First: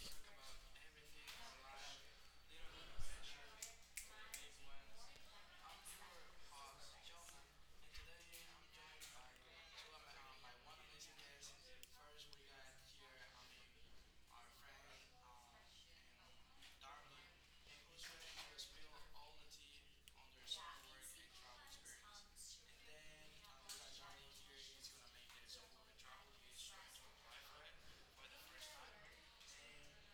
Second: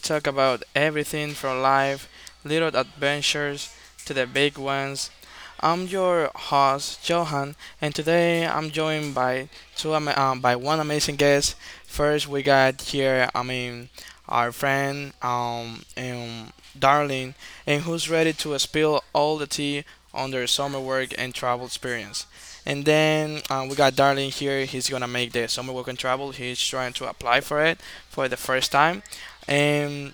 talk about everything from life, little adventures, to the big ones. I'm your host, Johan, and today I'm joined by by one amazing guest. First, we got here, I mean, our friend, Darling, and who's ready to spill all the tea on their summer work and travel experience. And then we got Darlene here. He's gonna make the summer work and travel. He's trying to apply for it for the first time, and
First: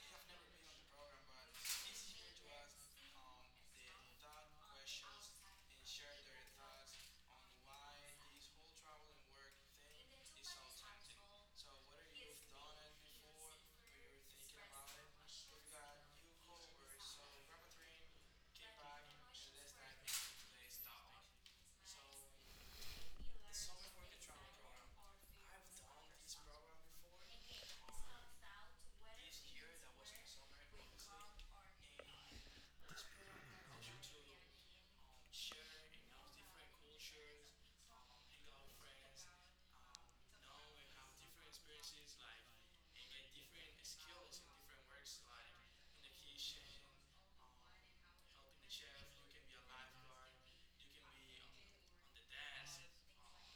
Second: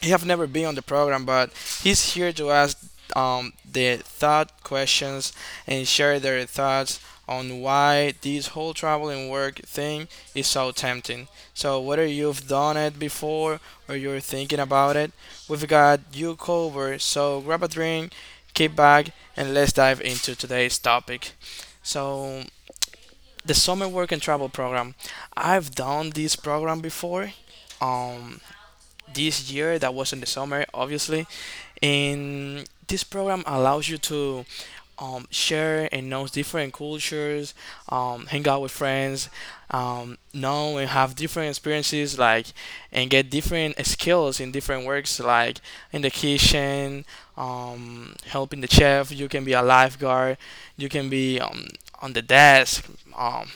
he have never been on the program, but he's here to ask the thought questions and share their thoughts on why this whole travel and work thing is so tempting. So whether you've done it before or you're thinking about it, we've got you covered. So grab a drink, kick back, and let's dive into today's topic. So the summer work and travel program, I've done this program before. Um, this year that was in the summer, obviously, and this program allows you to share and knows different cultures, hang out with friends, know and have different experiences, like, and get different skills in different works, like in the kitchen, helping the chef. You can be a lifeguard. You can be on the desk. Um,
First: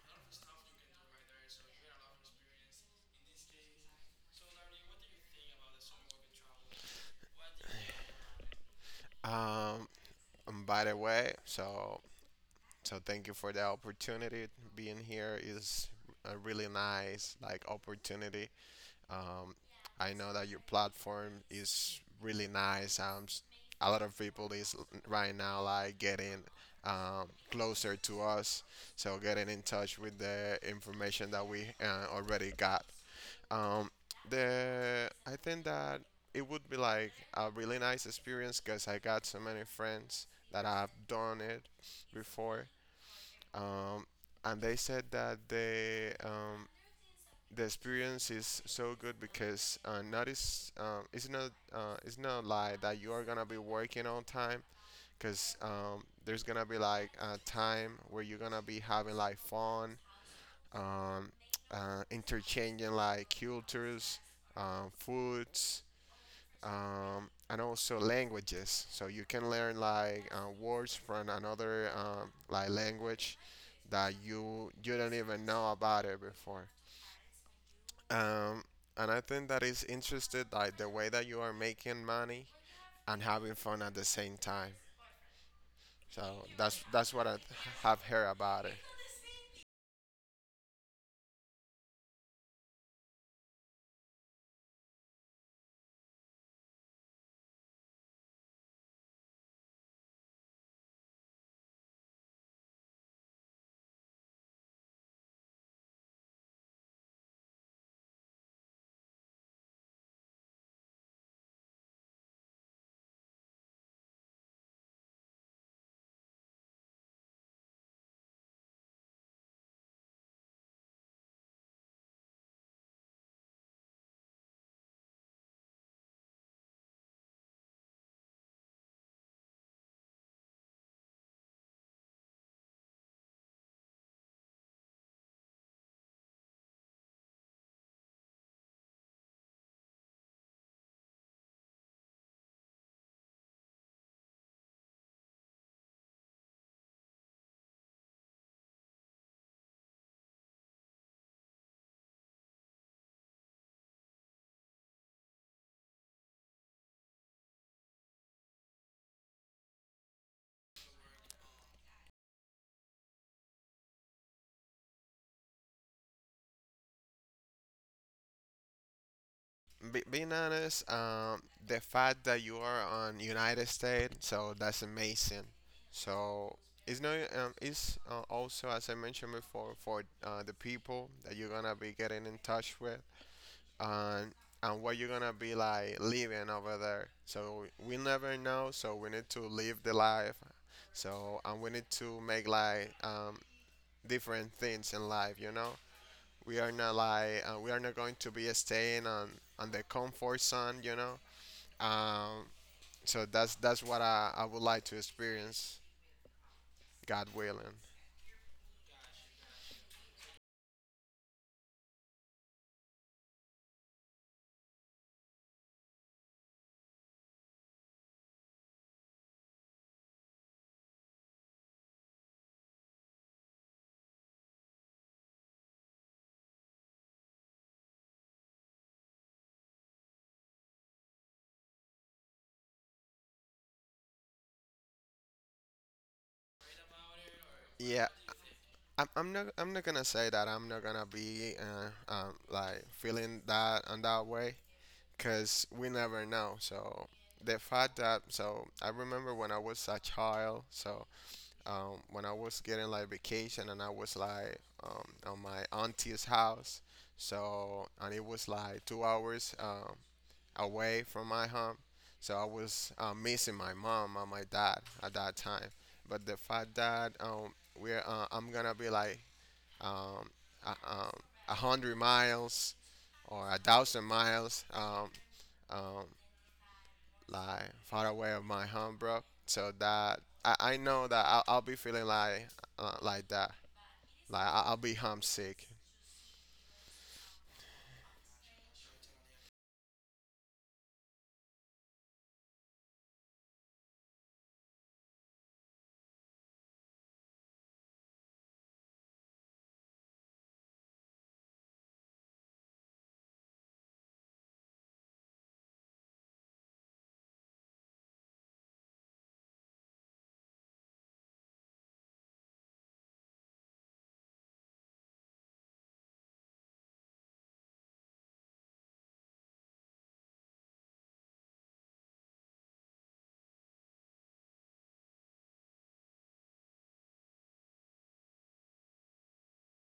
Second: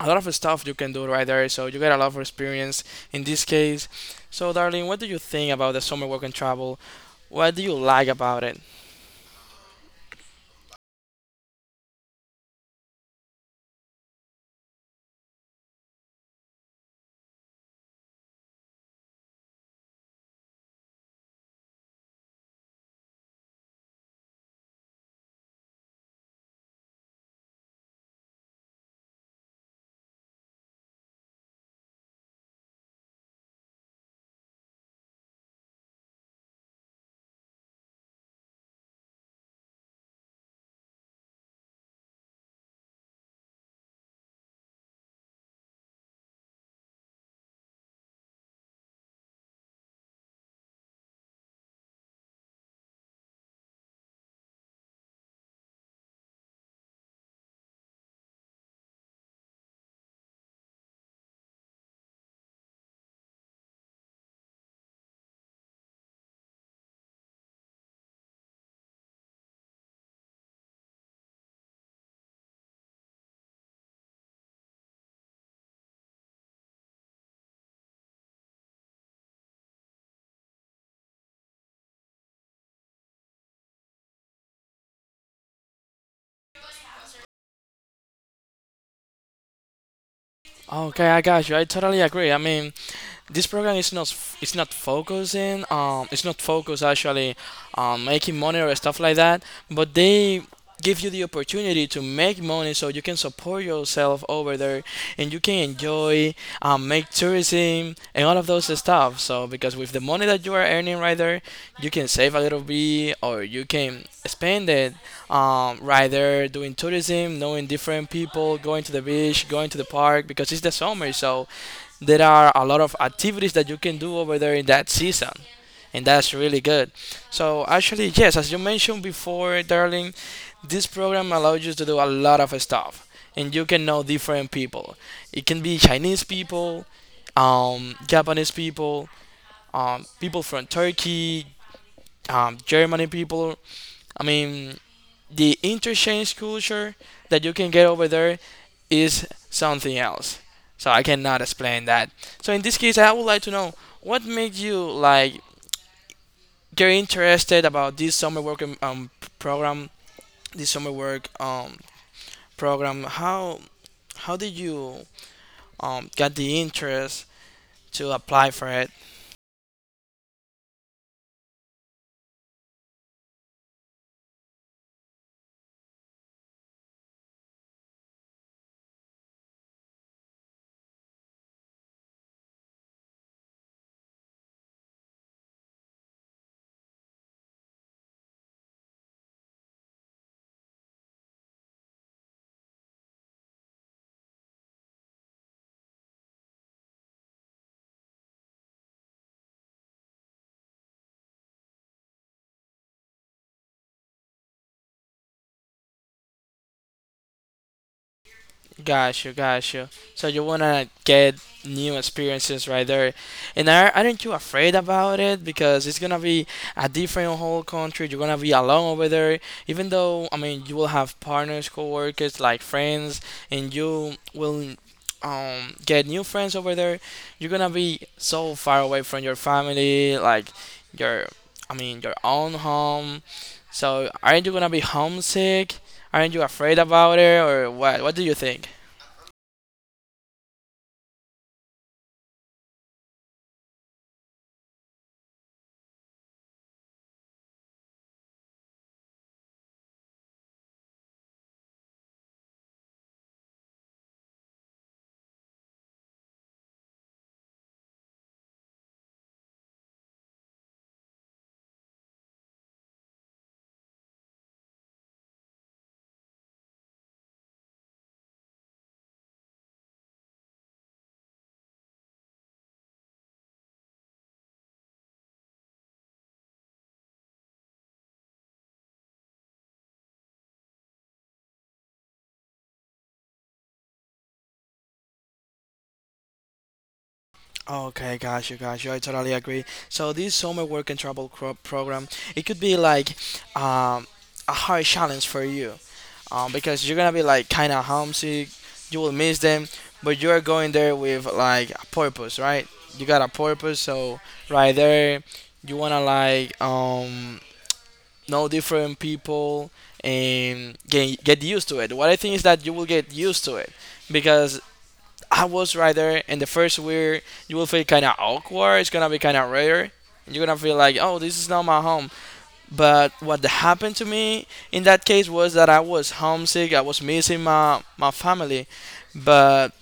a lot of stuff you can do right there. So you get a lot of experience in this case. So, darling, what do you think about the summer work and travel? What do you like about it? Um, and by the way, thank you for the opportunity. Being here is a really nice like opportunity. Um, I know that your platform is really nice. A lot of people is right now like getting closer to us, so getting in touch with the information that we already got. Um, the I think that it would be like a really nice experience because I got so many friends that have done it before. Um, and they said that they the experience is so good because not is it's not like that you are gonna be working on time because there's gonna be like a time where you're gonna be having like fun um, interchanging like cultures, foods, and also languages. So you can learn like words from another like language that you don't even know about it before. Um, and I think that is interested like the way that you are making money and having fun at the same time. So that's what I have heard about it. Okay, I got you. I totally agree. I mean, this program is not, it's not focused actually on making money or stuff like that, but they give you the opportunity to make money so you can support yourself over there, and you can enjoy, make tourism and all of those stuff, so because with the money that you are earning right there, you can save a little bit or you can spend it right there, doing tourism, knowing different people, going to the beach, going to the park, because it's the summer, so there are a lot of activities that you can do over there in that season, and that's really good. So actually, yes, as you mentioned before, darling, this program allows you to do a lot of stuff, and you can know different people. It can be Chinese people, Japanese people, people from Turkey, Germany people. I mean, the interchange culture that you can get over there is something else. So I cannot explain that. So in this case, I would like to know what made you like get interested about this summer work program, this summer work program. How did you get the interest to apply for it? Being honest, the fact that you are on United States, so that's amazing. So it's no, it's also as I mentioned before for the people that you're gonna be getting in touch with, and what you're gonna be like living over there. So we never know. So we need to live the life. So and we need to make like different things in life, you know. We are not like we are not going to be staying on the comfort zone, you know. Um, so that's what I would like to experience, God willing. Got you, got you. So you wanna get new experiences right there. Aren't you afraid about it? Because it's gonna be a different whole country. You're gonna be alone over there. Even though, I mean, you will have partners, coworkers, like friends, and you will get new friends over there. You're gonna be so far away from your family, like your, I mean, your own home. So aren't you gonna be homesick? Aren't you afraid about it, or what? Yeah, What do you think? I'm not gonna say that I'm not gonna be like feeling that on that way, cause we never know. So the fact that so I remember when I was a child, so when I was getting like vacation and I was like on my auntie's house. So, and it was like 2 hours away from my home. So I was missing my mom and my dad at that time. But the fact that I'm gonna be like um, a, um, 100 miles or 1,000 miles um, like far away of my home, bro. So that I know that I'll be feeling like that, like I'll be homesick. Okay, got you, got you. I totally agree. So this summer work and travel cro- program, it could be like um, a hard challenge for you, because you're gonna be like kind of homesick. You will miss them, but you're going there with like a purpose, right? You got a purpose, so right there, you wanna like know different people, and get used to it. What I think is that you will get used to it, because I was right there, and the first week you will feel kind of awkward. It's gonna be kind of rare. You're gonna feel like, oh, this is not my home. But what happened to me in that case was that I was homesick. I was missing my family, but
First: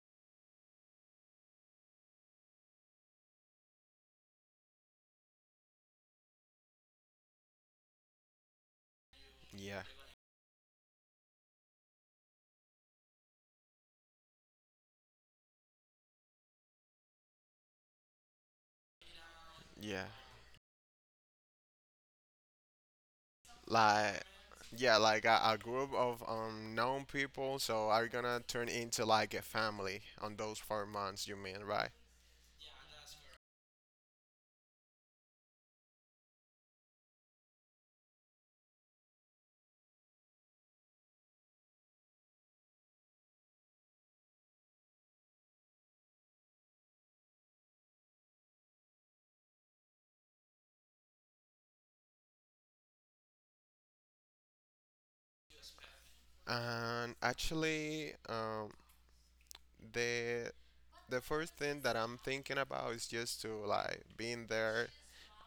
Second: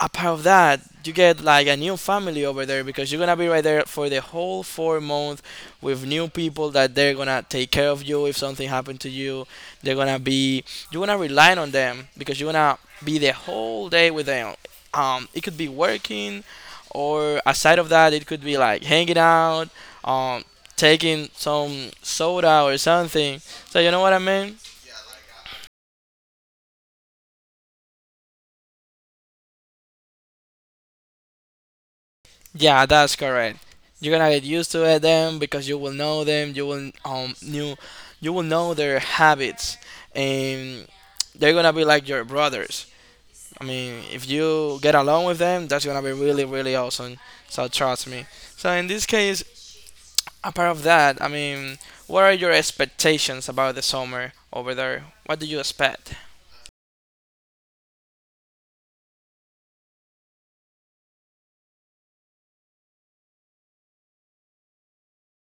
apart of that, you get like a new family over there, because you're gonna be right there for the whole 4 months with new people that they're gonna take care of you if something happened to you. Yeah, They're gonna be You're gonna rely on them, because you're gonna be the whole day with them. It could be working, or aside of that, it could be like hanging out, yeah, um, taking some soda or something. So you know what I like mean? yeah, like a group of known people. So are gonna turn into like a family on those 4 months. You mean, right? Yeah, that's correct. You're gonna get used to it then, because you will know them. You will know their habits, and they're gonna be like your brothers. I mean, if you get along with them, that's gonna be really really awesome. So trust me. So in this case, apart of that, I mean, what are your expectations about the summer over there? What do you expect? And actually, the the first thing that I'm thinking about is just to like being there,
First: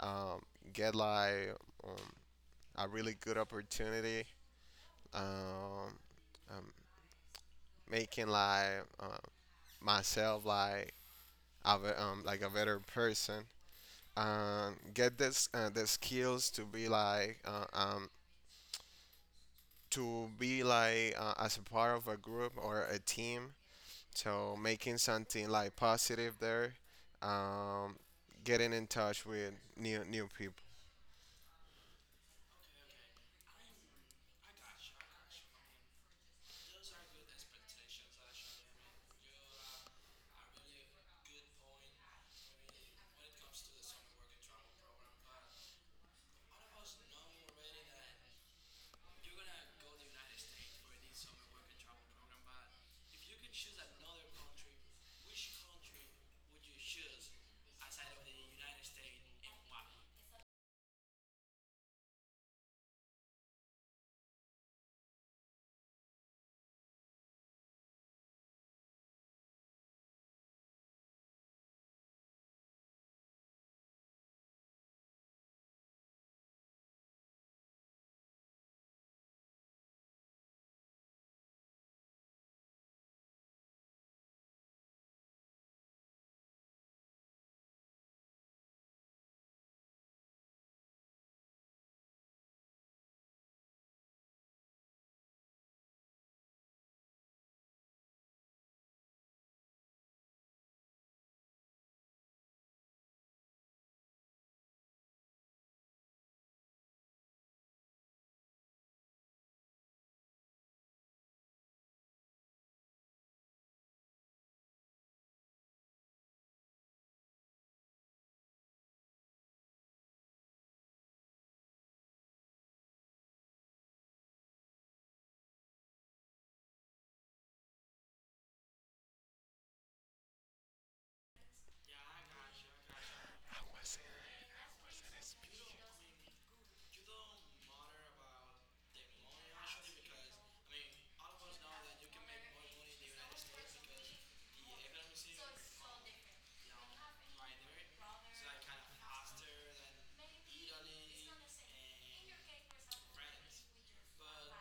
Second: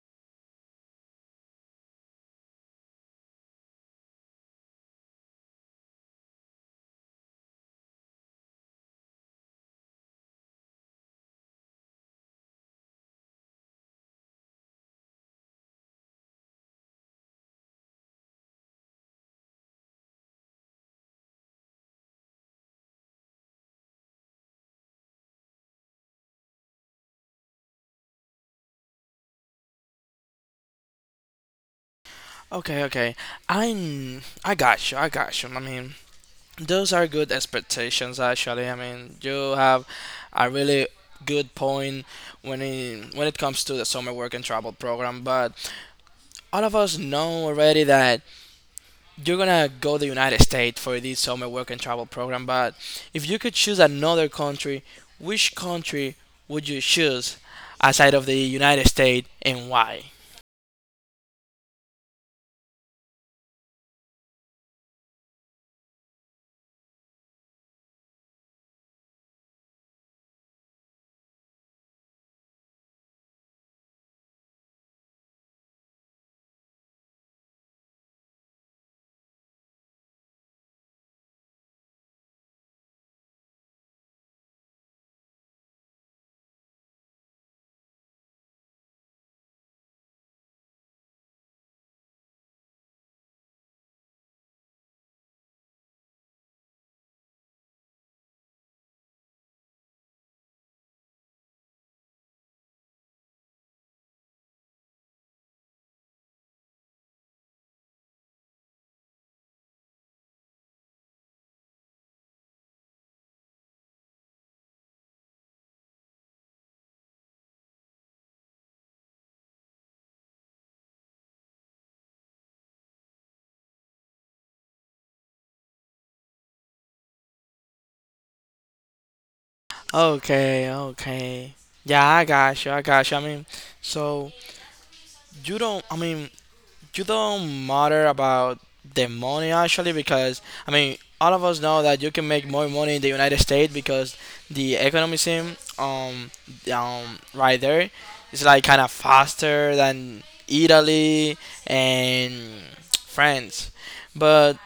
um, get like um, a really good opportunity. Um, um, making like myself like like a better person and get this the skills to be like as a part of a group or a team, so making something like positive there, um, getting in touch with new people. Okay, okay. I got you. I got you. I mean, those are good expectations actually. I mean, you have a really good point when it comes to the summer work and travel program. But all of us know already that you're gonna go to the United States for this summer work and travel program. But if you could choose another country, which country would you choose outside of the United States, and why? Okay, okay. Yeah, I got you, I got you. I mean, so you don't I mean, you don't matter about the money, actually, because I mean all of us know that you can make more money in the United States, because the economy sim right there is like kind of faster than Italy and France, but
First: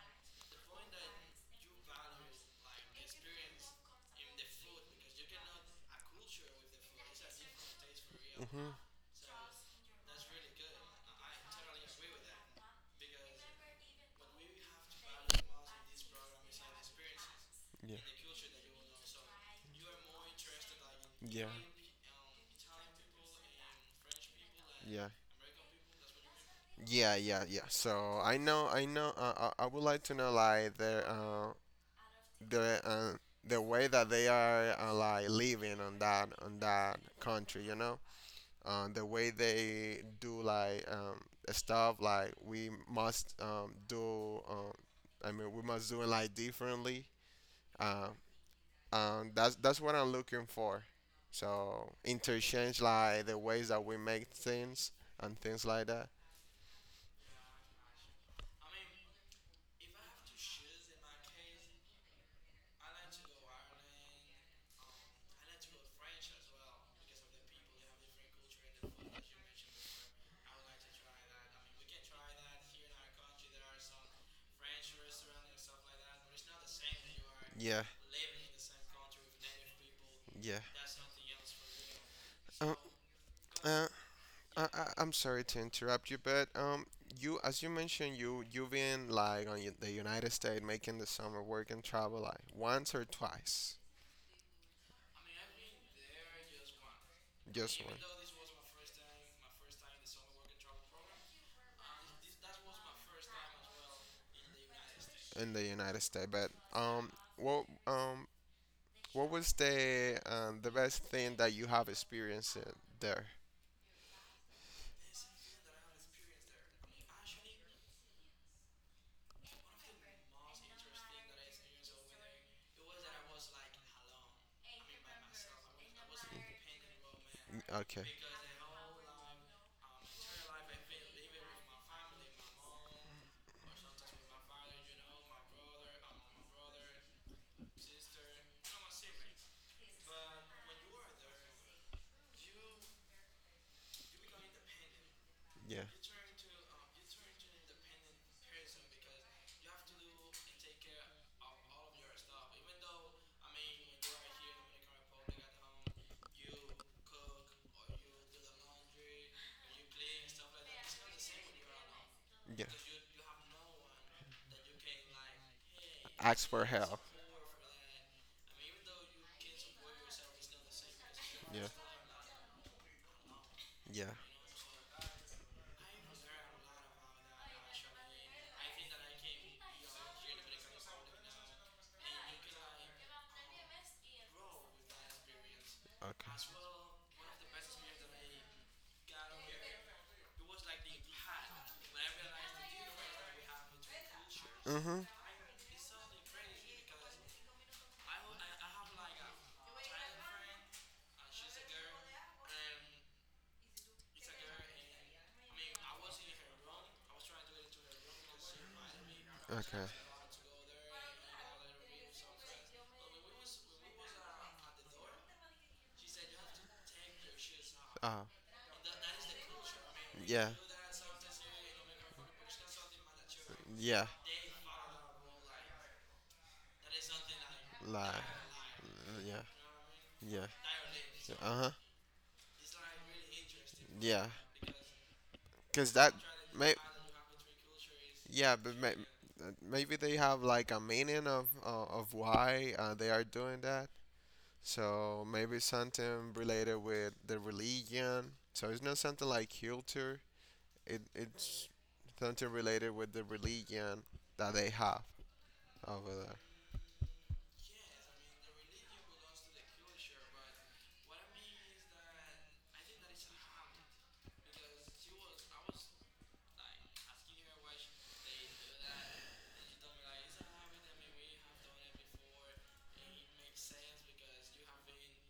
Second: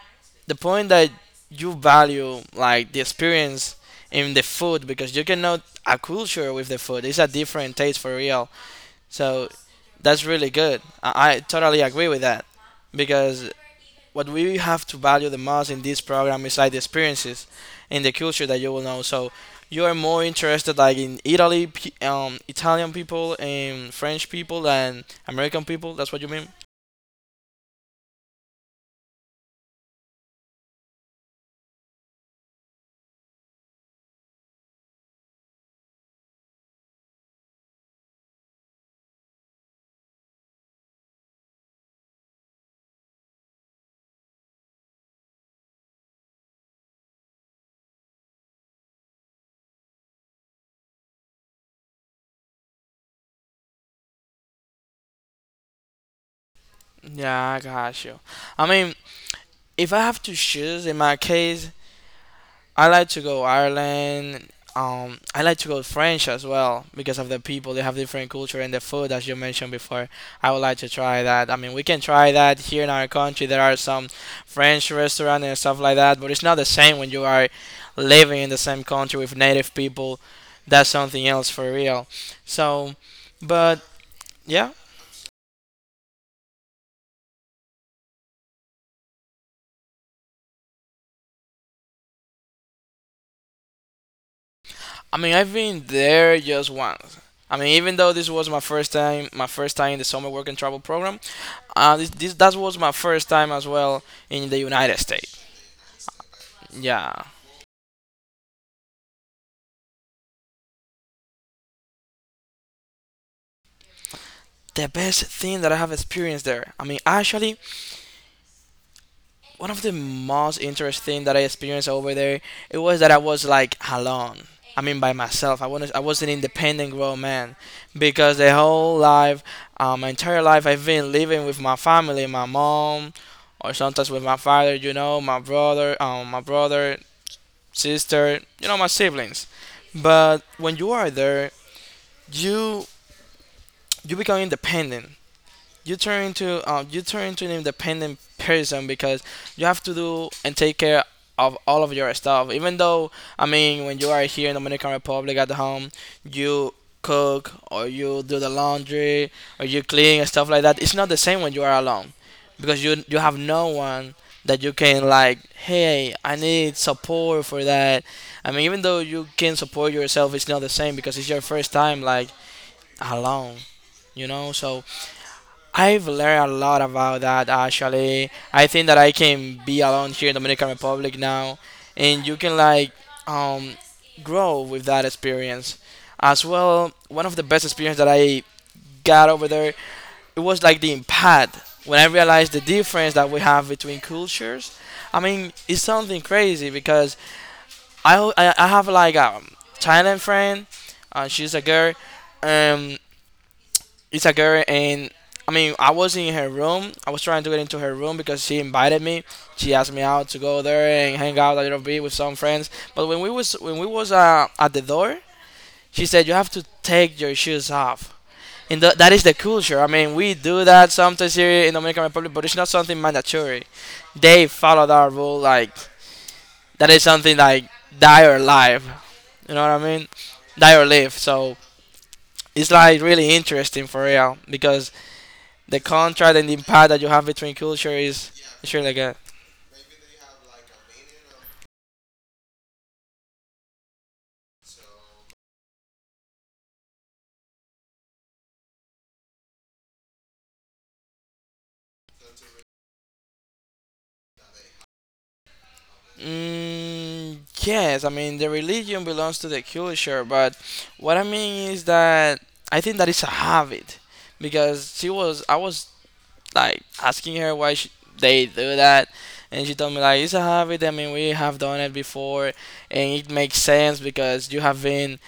the point that you value like the experience in the food, because you cannot a culture with the food, it's a different taste, for real. So that's really good. I totally agree with that, because what we have to value the most in this program is like the experiences Yeah. and the culture In. that you will know. So you are more interested like in Yeah. Italy, Italian people and French people and Yeah. American people. That's what you mean? Yeah, yeah, yeah. So I know, I know. I would like to know like the uh, the way that they are like living on that country. You know, the way they do like stuff. Like we must do. I mean, we must do it like differently. Uh, that's what I'm looking for. So interchange like the ways that we make things and things like that. Yeah, I got you. I mean, if I have to choose in my case, I like to go Ireland. I like to go French as well because of the people. They have different culture and the food, as you mentioned before. I would like to try that. I mean, we can try that here in our country. There are some French restaurants and stuff like that, but it's not the same when you are Yeah, living in the same country with native people. yeah. That's something else for real. Um, So, but uh, yeah, I'm sorry to interrupt you, but you, as you mentioned, you've been like on the United States making the summer work and travel like once or twice, I mean, I've been there just once. I mean, just one even though this was my first time in the summer work and travel program, this that was my first time as well in the United States. in the United States. But Yeah, well, um, what was the best thing that you have experienced there? the best thing that I have experienced there. I mean, actually, one of the most interesting that I experienced over there, it was that I was like alone. I mean, by myself. I was an independent grown man, Mm, okay. because my entire life, I've been living with my family, my mom, or sometimes with my father. You know, my brother, sister. You know, my siblings. But when you are there, you you become independent. Yeah. You turn into an independent person, because you have to do and take care of all of your stuff. Even though, I mean, when you are here in Dominican Republic at home, you cook or you do the laundry or you clean and stuff like that. It's not the same when you are alone, Yeah. because you have no one that you can like, hey, I Ask for need help. support for that. I mean, even though you can support yourself, it's not the same, because it's your Yeah. first time like alone, Yeah. you know. So I've learned a lot about that, actually. I think that I can be alone here in Dominican Republic now, and you can like um, grow with that experience. Okay. As well, one of the best experience that I got over there, it was like the impact when I realized the difference that we have between cultures. Mhm. I mean, it's something crazy, because I have like a Thailand friend, she's a girl, um, it's a girl, and I mean, I was in her room. I was trying to get into her room because she invited me. She Okay. asked me out to go there and hang out a little bit with some friends. But when we was at the door, she said you have to take your shoes off. Uh, And that is the culture. I mean, we yeah. do that sometimes here in Dominican Republic, but it's not something mandatory. Yeah. They follow that rule like that is something like Like, like, die or live. yeah, You know what I mean? yeah. Die or live. So Uh huh. it's like really interesting for Yeah. real because the that contract and the may, impact that you have between culture is yeah, but is may, really good. Maybe they have like a meaning of why they are doing that. So maybe something related with the religion. So it's not something like culture. It's something related with the religion that they have over there. Mm, yes, I mean the religion belongs to the culture, but what I mean is that I think that it's a habit because she was I was like asking her why she, they do that, and she told me like it's a habit. I mean we have done it before, and it makes sense because you have been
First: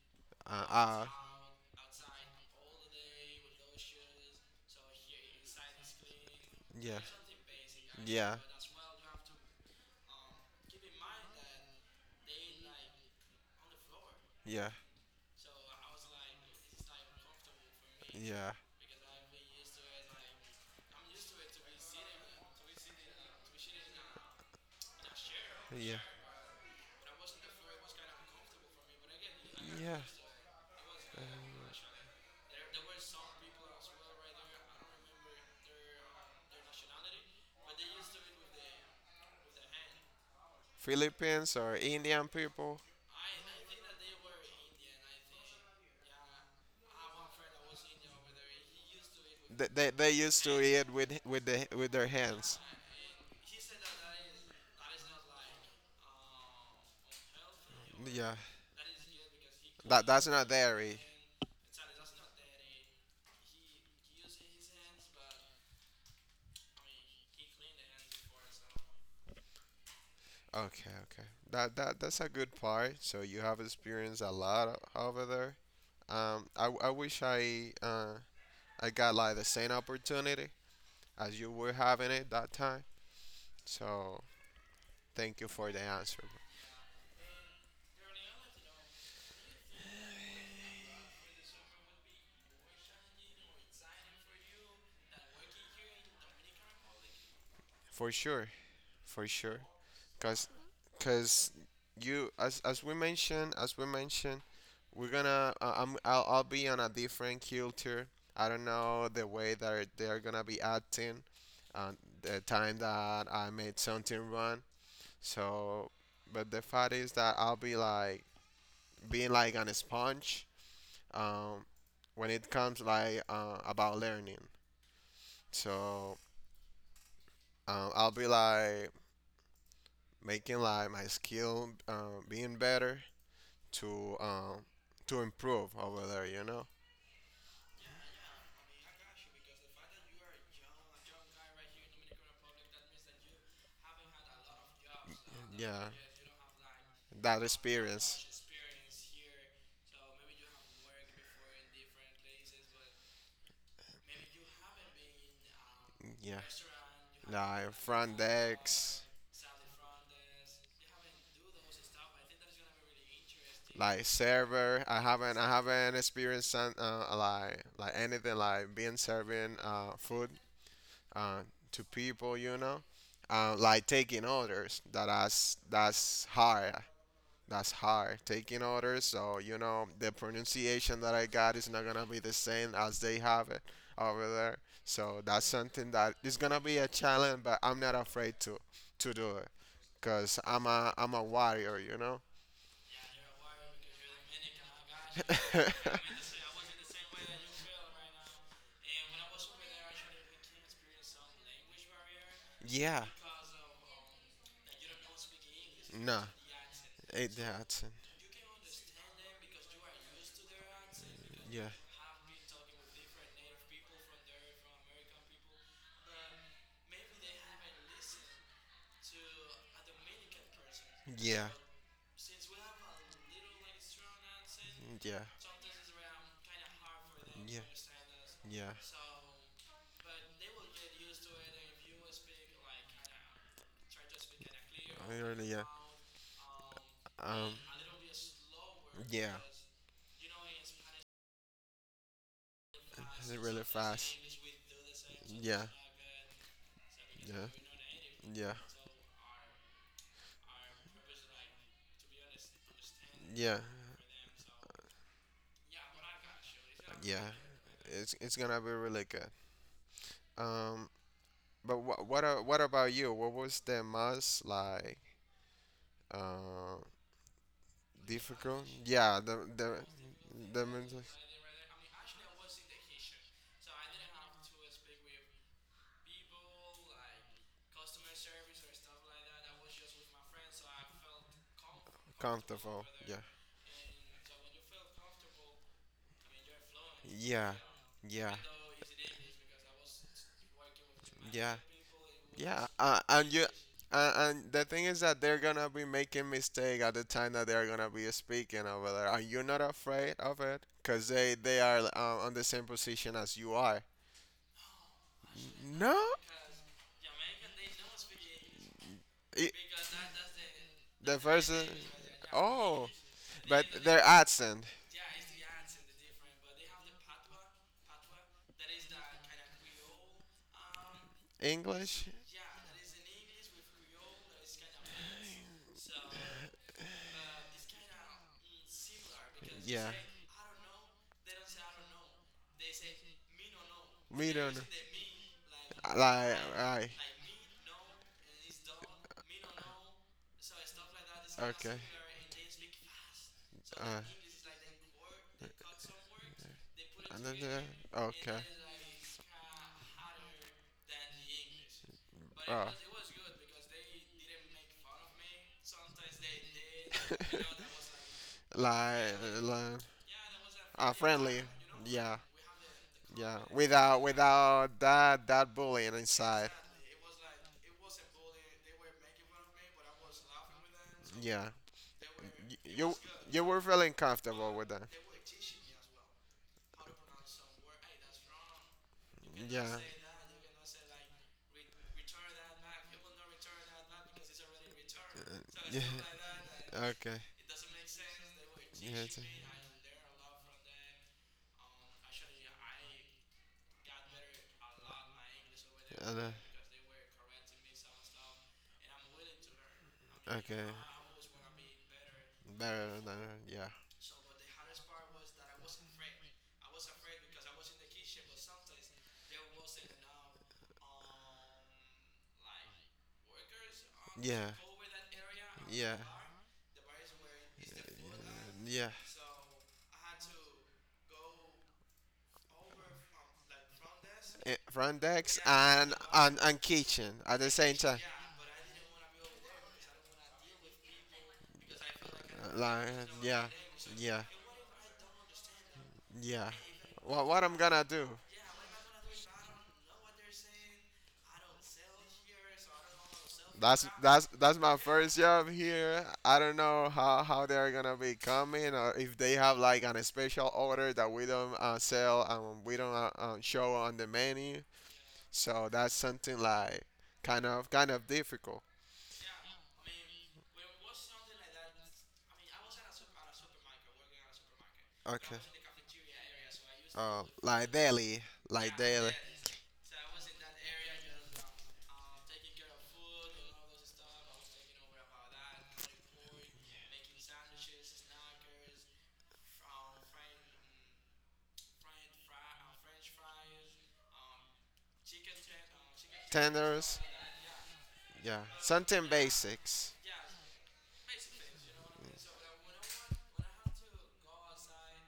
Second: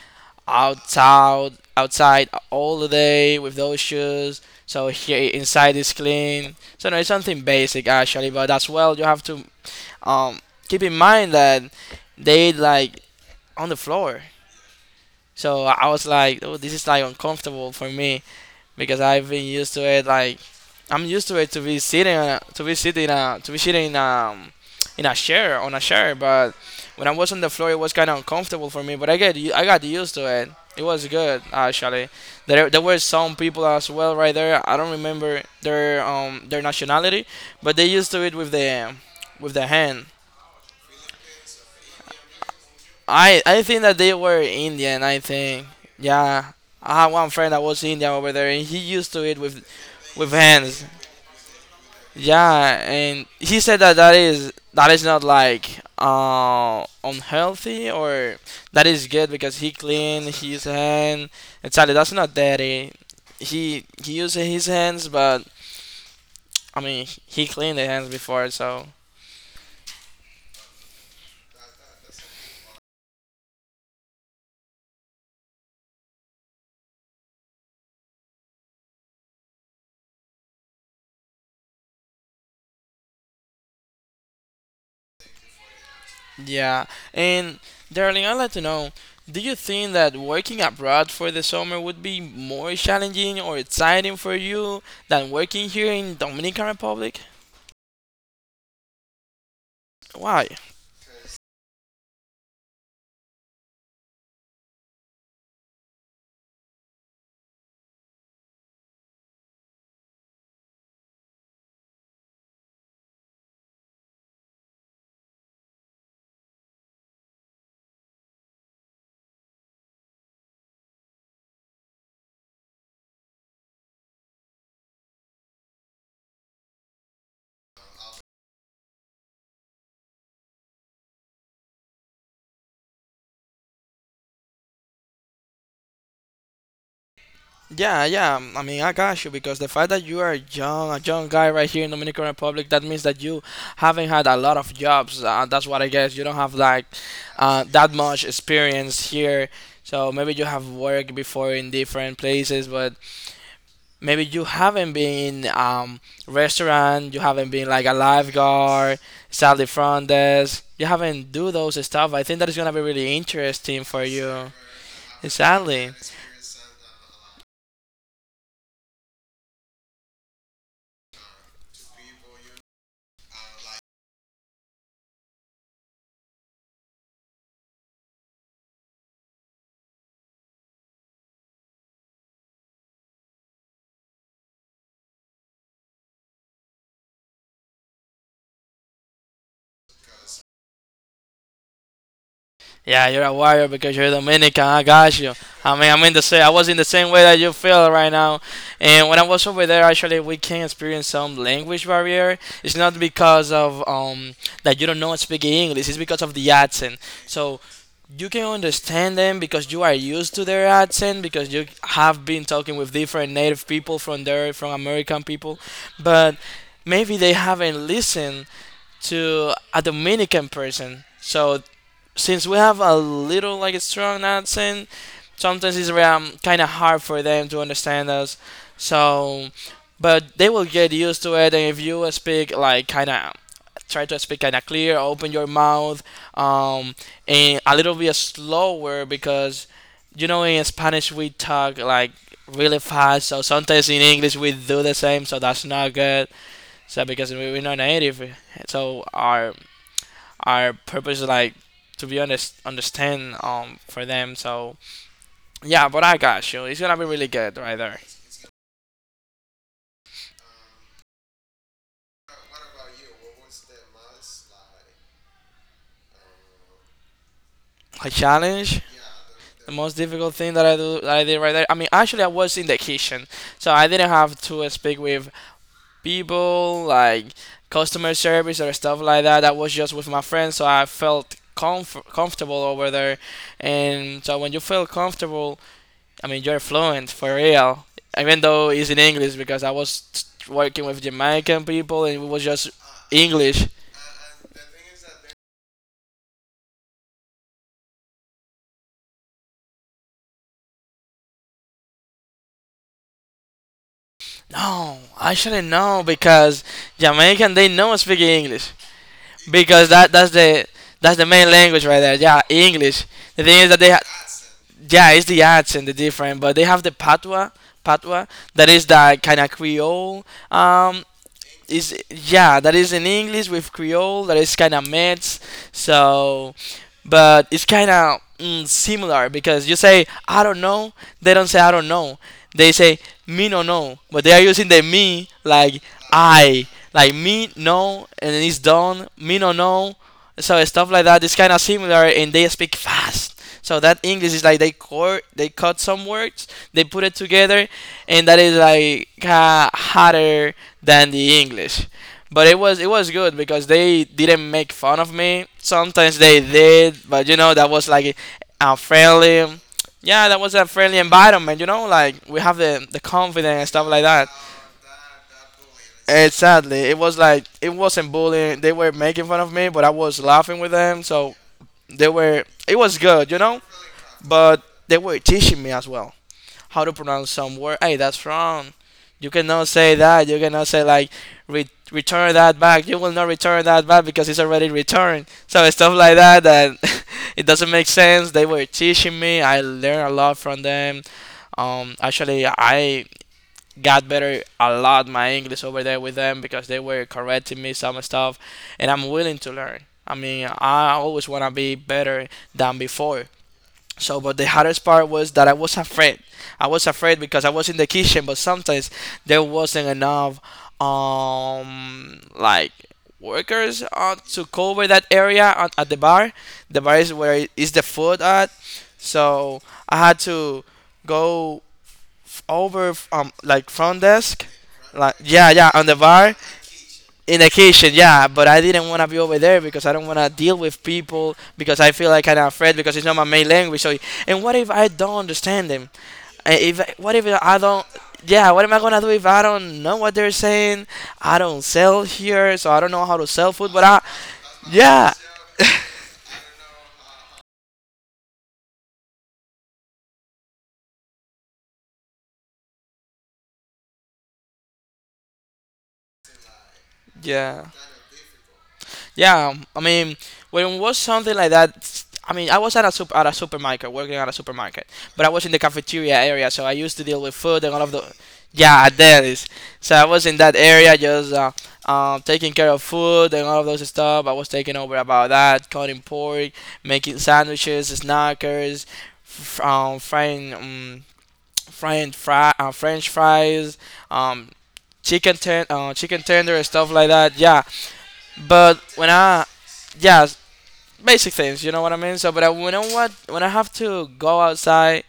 Uh, outside all the day with those shoes. So here inside is clean. So no, yeah, it's something basic yeah, actually, yeah, but as well you have to um keep in mind that they like on the floor. So I was like, oh, this is like uncomfortable for me yeah, because I've been used to it. Like I'm used to it to be sitting to be sitting to be sitting in in a chair on a yeah. chair. But when I was on the floor, it was kind of uncomfortable for me. But I got Yeah. used to it. It was good actually. There were some people as well right there. I don't remember their nationality, but they used to it with the hand. Philippines or Indian people, I think that they were Indian. I think yeah. I had one friend that was Indian over there, and he used to it they with used to hands. eat with the with their hands. Yeah, and he said that that is not like unhealthy or Yeah, that is good because he that clean that's not his dairy. hand. Exactly, that's not dirty. He uses his hands, but I mean he cleaned the hands before, so Okay, okay. That that's a good part. So you have experienced a lot over there. I wish I got like the same opportunity as you were having it that time. So thank you for the answer, bro. yeah. And darling, I'd like to know, do you think that working abroad for the summer would be more challenging or exciting for you than working here in Dominican Republic? For sure, for sure. Why? cause, cause you as we mentioned, we're gonna I'm I'll be on a different culture. I don't know the way that they're gonna be acting, and the time that I made something wrong. So, but the fact is that I'll be like being like on a sponge. Um, when it comes like about learning. So I'll be like making like my skill being better to um, to improve over there. You know, Yeah, yeah. I mean, I got you because the fact that you are young, a young guy right here in Dominican Republic, that means that you haven't had a lot of jobs. That's what I yeah, guess. You don't have like that that much experience. experience here. So maybe you have worked before in different places, but maybe you haven't been in Yeah, restaurant. You haven't been like like a front lifeguard, decks, sally front desk. You haven't do those stuff. I think that is gonna be really interesting for like you. server. I Exactly. haven't experienced some, like anything like being serving food uh, to people. You know, like taking orders. That's that's hard. That's hard. Taking orders, so you know the pronunciation that I got is not gonna be the same as they have it over there. So that's something that is gonna be a challenge, but I'm not afraid to do it, cause I'm a warrior, you know. Yeah, you're a warrior because you're Dominican. I got you. I mean, I'm in the same. I was in the same way that you feel right now. And when I was over there, actually, we can experience some language barrier. It's not yeah. because of that you don't know speak English. It's because No. of the accent. It, So that's you can understand them because you are used to their accent because yeah. you have been talking with different native people from there, from American people, but maybe they haven't listened to a Dominican person. Yeah. So since we have a little like a strong accent, Yeah. sometimes it's kind of hard for them to Yeah. understand us. Yeah. So, but they will get used to it. And if you speak like kind of try to speak kind of clear, I open your really, yeah. mouth, um, Um. and a little bit slower Yeah. because you know in Spanish we talk like really fast. Is So really sometimes in fast? English we do the same. So Yeah. that's not good. So because we, Yeah. we're not native, Yeah. so our purpose is like to be honest understand Yeah. For them. So yeah, but I got you. It's gonna be Yeah. really good right there. It's gonna be really good. Um. But what about you? What was the most like uh, A difficult? challenge. Yeah, the The the most difficult thing that the I most do that I did right there. I mean, actually, I was in the kitchen, so I didn't have to speak with people like customer service or stuff like that. That was just with my friends, so I felt comfortable comfortable. over there. Yeah, And so when you feel comfortable I mean, you're fluent for yeah, real, yeah, even though it's in English because I was working with yeah. Jamaican people and it was Yeah, just English. And the thing is that they're gonna be making mistake at the time that they're gonna be speaking over there. Are you not afraid of it, cause they are on the same position as you are. No, I shouldn't No, know because Jamaican they know speaking English it, because that that's the that's the the main first, language right there. Yeah, oh, English. The thing but is that their accent, yeah, it's the accent the different, but they have the patois, patois that is that kind of Creole um is English, yeah that is in English with Creole that is kind of mixed so but it's kind of similar because you yeah. say I don't know they don't say I don't know they say me no no but they Me are don't know. using the me like Like, I alright. like me no and then it's done me no no so stuff like that is kind of Okay. similar, and they speak fast. So that Uh, English is like they cut some words, they put it and then, together, and that okay. is like harder than the English. But it Ah. was it was good because they didn't make fun of me. Sometimes they did, But but you know that was like a like like, friendly. friendly. Yeah, that was a friendly environment, you know, Friendly. like we have the Yeah, confidence we and have the stuff yeah confidence to without talk about like it, that. without that that bullying inside. Exactly. It was like it wasn't bullying. They were making fun of me, but I was laughing with them, so Yeah, like they it wasn't so, yeah, were bad. It was You good, you you know, were feeling comfortable but but with that. It they were teaching me as well how to pronounce some word. Hey, that's wrong. You doesn't, yeah, cannot say say that. You cannot say like return that back. You will not return that back because it's already returned. So yeah. stuff like that That. that Okay. It it doesn't make sense. They were teaching me. yeah. I learned a lot from them. Actually, I got better a lot my English over there with Other. them because they were correcting me some stuff, and I'm willing to learn. I mean, Okay. I always want to be better than Better before. than yeah. So, but the hardest part was that I was afraid. I was afraid because I was in the kitchen, but sometimes there wasn't enough, like workers to Yeah. cover that area at the Yeah. bar. The bar is where is the food at. Yeah. So I had to go like front desk, Eh, front like decks yeah yeah on the bar and kitchen in at the the same kitchen time. yeah. But I didn't want to be over there because I don't want to deal with people because I feel like I'm afraid Like because it's not my yeah. main language. So Yeah. and what if I don't understand them? Yeah. If what if What I'm I gonna don't? do? Yeah, what am I gonna do if I don't know what they're saying? I don't sell here, so I don't know how to sell food. But That's I that's that's my yeah first job here. I don't know how they're gonna be coming or if they have like an special order that we don't sell and we don't show on the menu. So that's something like yeah. Kind of difficult. Yeah, I mean, when it was something like that, I mean, I was at a at a supermarket, working at a supermarket, but I Okay. was in the cafeteria area, so I used to deal Uh, with food like and all of the. daily, like Yeah, daily that is. So I was in that area, just taking care of food and all of those stuff. I was taking over about that, cutting pork, making sandwiches, snackers, f- um, frying, um, French fries, um, chicken tender, and stuff tenders. like that. Yeah, Yeah, but something when I, basics. yeah, basic things, you know what I mean. So, but I, when I have to go outside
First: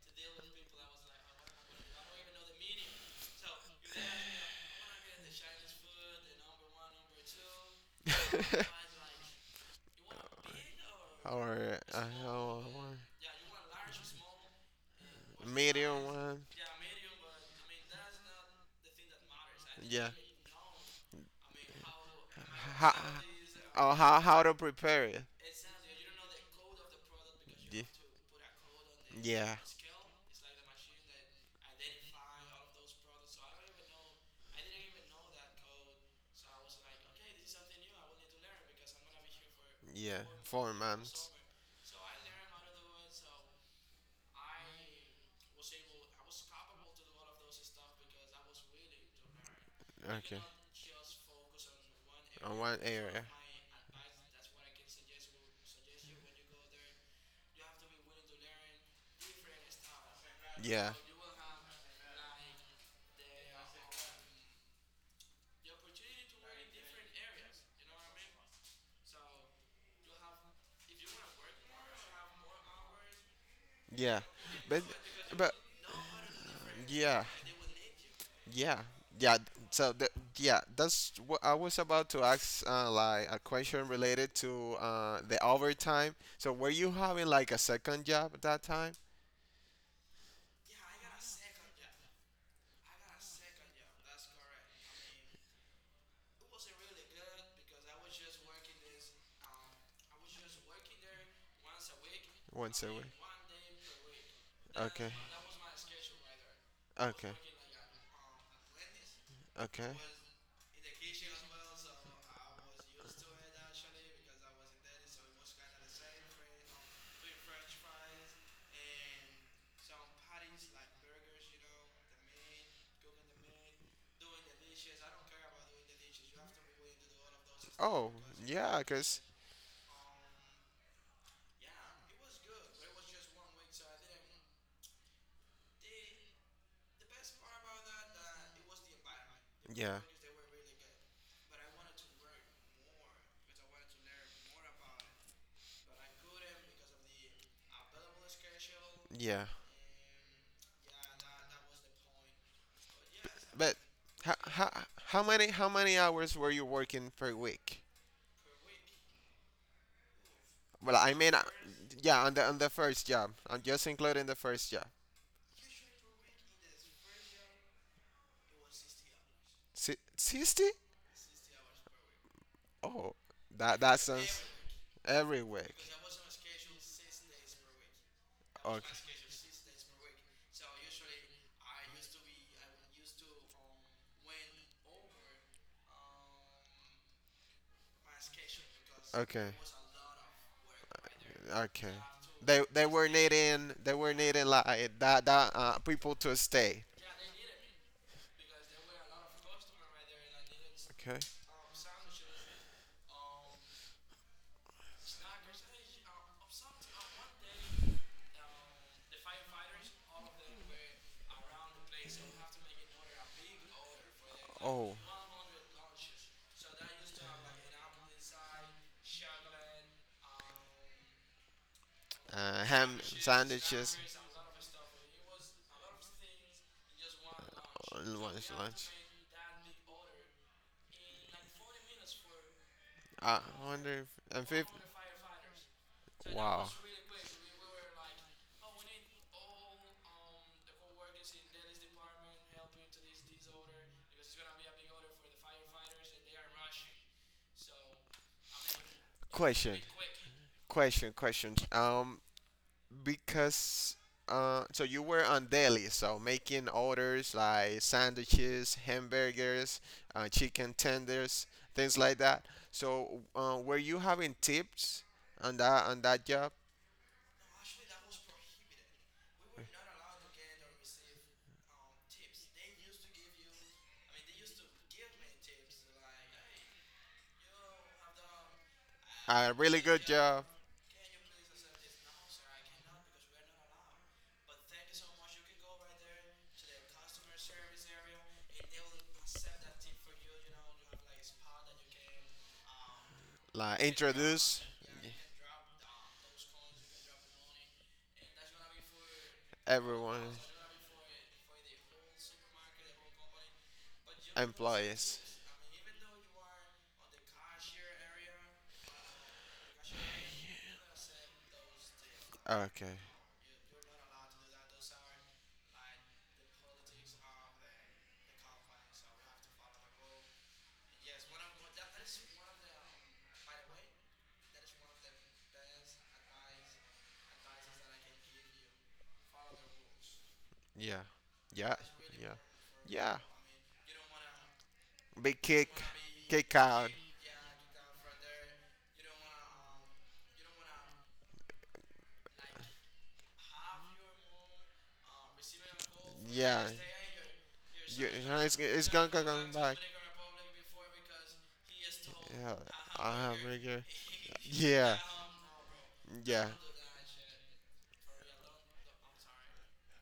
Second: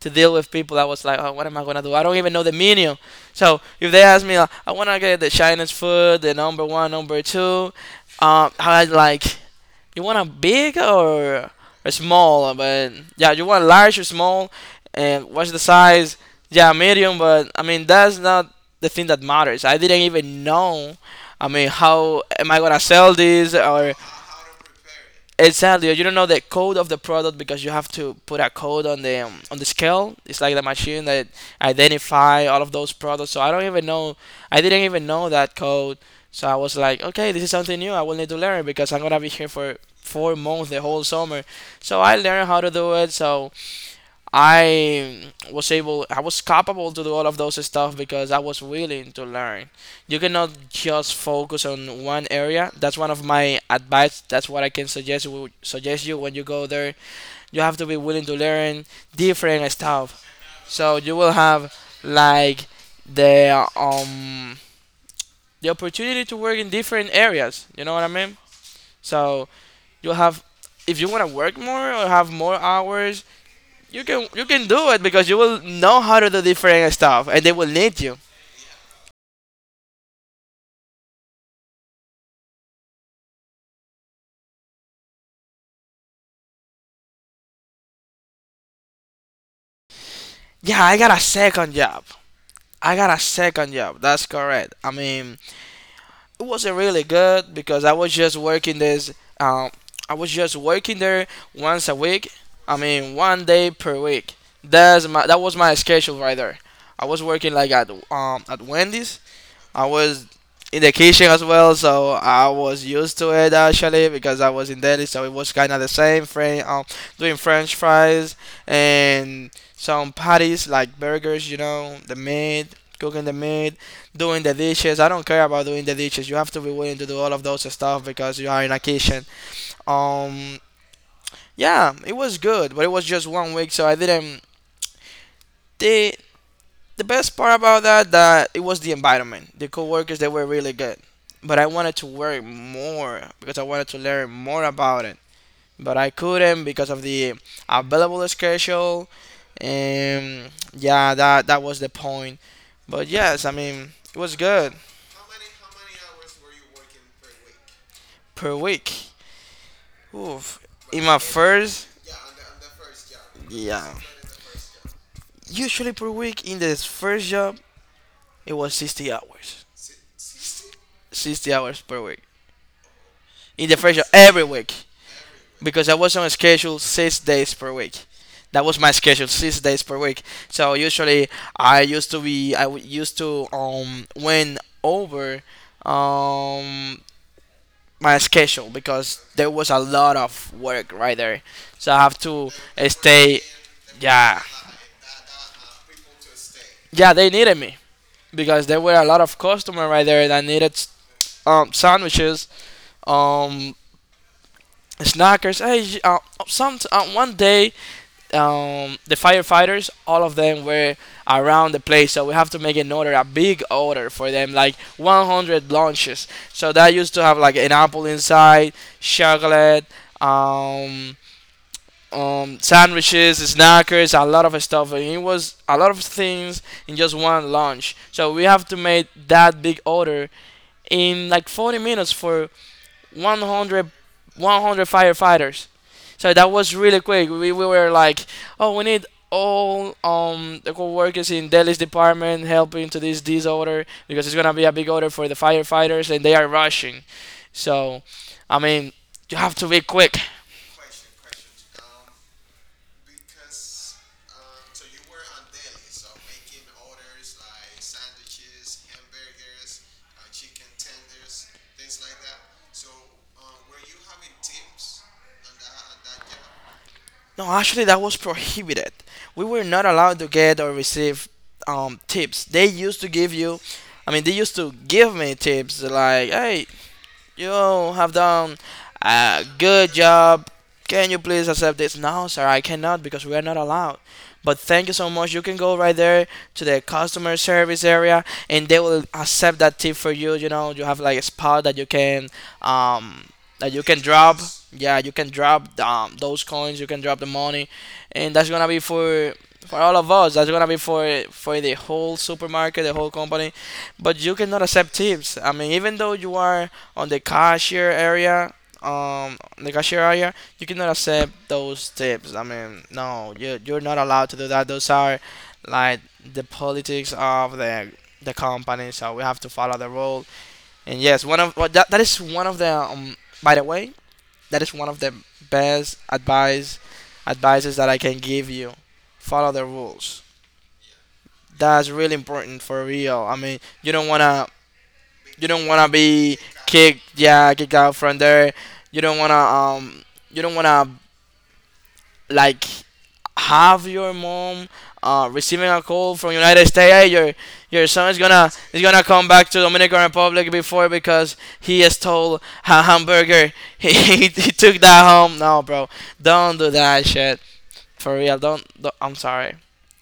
to deal with people, I was like, oh, what am I gonna do? I don't even know the menu. So if they ask me, like, I wanna get the Chinese food, the number one, number two, I like you want a big or or a small, uh. but yeah, you want large or small, and what's the Medium size? one. Yeah, Yeah, medium, but I mean that's not the thing that matters. I didn't yeah. even know. I mean, how am I gonna How sell this, or oh, how to prepare it? Exactly. You don't know the code of the product because you have to put a code Yeah. Yeah, like on the scale. It's like the machine that identify all of those products. So I don't even know. I didn't even know that code. So I was like, okay, this is something new. I will need to learn because I'm gonna be here for yeah. 4 months, Four the whole months. summer. So I learned how to do it. So I was capable to do all of those stuff because I was willing to learn. You Okay. cannot just focus on one On area. one That's one of area. my advice. That's what I can suggest you when you go there. You have to be willing to learn different stuff. Yeah, So you will have like the um the opportunity to work in different areas. You know what I mean? So you have if you want to work more or have more hours like you yeah. can But do it because you but will know how to do different yeah, stuff and they will need you. yeah, yeah. So the, yeah, that's what I was about to ask, like a question related to the overtime. So were you having like a second job at that time? Yeah, I got a second job. I got a second job. That's correct. I mean, it wasn't really good because I was just working this. Um, I was just working there once a week. I Once a week. mean, 1 day per week. Okay. That was my schedule right there. I was Okay. working like at Wendy's. I Okay. was in the kitchen as well, so I was used to it actually because I was in Delhi, so it was kind of the same. Doing French fries and some patties like burgers, you know, the meat, cooking the meat, doing the dishes. I don't care about doing the dishes. You have to be willing to do all of those stuff Oh, because you are in a yeah, cause kitchen. Um, yeah, it was good, but it was just 1 week, so I didn't did The best part about that it was the environment. The yeah, coworkers they were really good, but I wanted to work more because I wanted to learn more about it. But I couldn't because of the available schedule, yeah. and yeah, that was the point. But yes, I But mean it was how, good how, how many hours were you working per week? per week. Oof. Well, In I my mean, uh, first, yeah, on the first job. I'm just yeah, including the first job. usually per week in this first job it was 60 hours, 60? 60 hours per week Oh, in the that first that job sounds every week, every week. because I was on a schedule 6 days per week. That was my Okay. schedule, 6 days per week. So usually I used to be, I w- used to win over um my schedule because Okay. there was a lot of work right there. So Okay. I have to They were stay, needing they were yeah, needing like that that people to stay. yeah, they needed me because there were a lot of customer right there that needed Okay. Sandwiches, um, snackers. Hey, j- some 1 day the firefighters, all of them were around the place. So we have to make an order, a big order for them, like Oh. 100 lunches. So that used to have like an apple inside, chocolate, um, Ham sandwiches, sandwiches. snackers, a lot of stuff. And it was a lot of things in just one lunch. On So we one's have to lunch. make that big order in like 40 minutes for I wonder 100, if and fifth. 100 firefighters. So that Wow. was really quick. We were like, oh, we need all the co-workers in Delhi's department helping to this disorder because it's gonna be a big order for the firefighters and they are rushing. So, I mean, you have to Question, be quick. question, questions. Because so you were on deli, so making orders like sandwiches, hamburgers, chicken tenders, things like that. So were you having tips on that job? No, actually, that was prohibited. We were not allowed to get or receive tips. They used to give you, I mean, they used to give me tips like, hey, you have done a A really good good job, job. Can you please accept this? No, sir, I cannot because we are not allowed. But thank you so much. You can go right there to the customer service area and they will accept that tip for you. You know, you have like a spot um that like you can drop. introduce Yeah, you can drop those coins, you can drop the money and that's gonna be for all of everyone us. That's gonna be for the whole supermarket, the whole company. But you cannot accept employees. tips. I mean, even though you are on the cashier area, you cannot accept those tips. I mean, Okay. no, you're not allowed to do that. Those are like the politics of the company, so we have to follow the rule. And yes, one of well, That that is one of the By the way, that is one of the best advice advices that I can give you. Follow the rules. Yeah. Yeah. That's really Yeah. important for Yeah. real. I mean, Big you don't kick. wanna be Kick out. kicked, yeah, kicked out from there. You don't wanna um, you don't wanna like have your mom receiving a call from Yeah. United States. Hey, your You, son is it's gonna gonna go come back going to back. Dominican Republic before because he stole Yeah. a I have hamburger. bigger. He took Yeah. that home. No, bro, Yeah. don't do that shit. For real, don't. Don't I'm sorry.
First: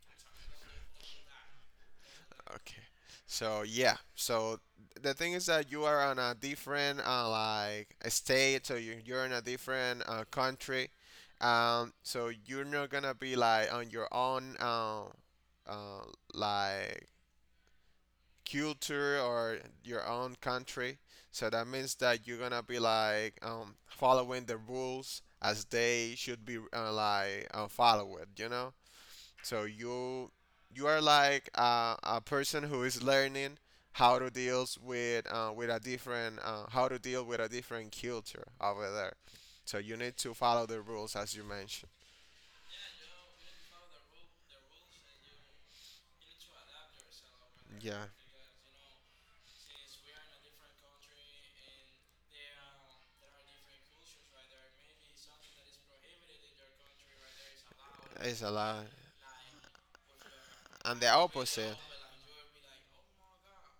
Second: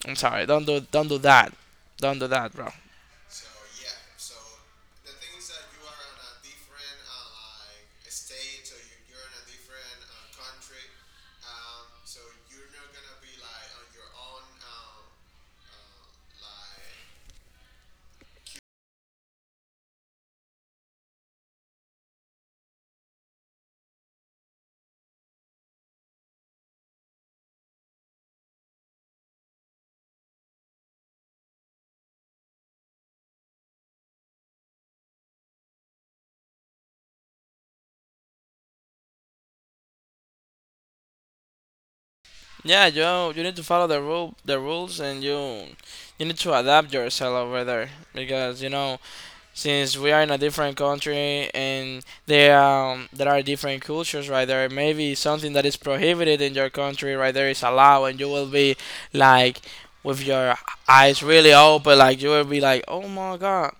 I'm sorry. Don't do that. Don't do that, bro. Okay. So yeah. So the thing is that you are on a different like state, so you're in a different country. So you're not gonna be like on your own uh, like culture or your own country. So that means that you're gonna be like following the rules as they should be like followed, you know? So you are like a person who is learning how to deals with a different how to deal with a different culture over there. So you need to follow the rules as you mentioned. Yeah, you need to follow the rules and you need to adapt yourself over there Yeah. because you know since we are in a different country and there are different cultures right there. Maybe something that is prohibited in your country right there is allowed and you It's will a be lot. like with your And the eyes really opposite. open, like you will be like, oh my god,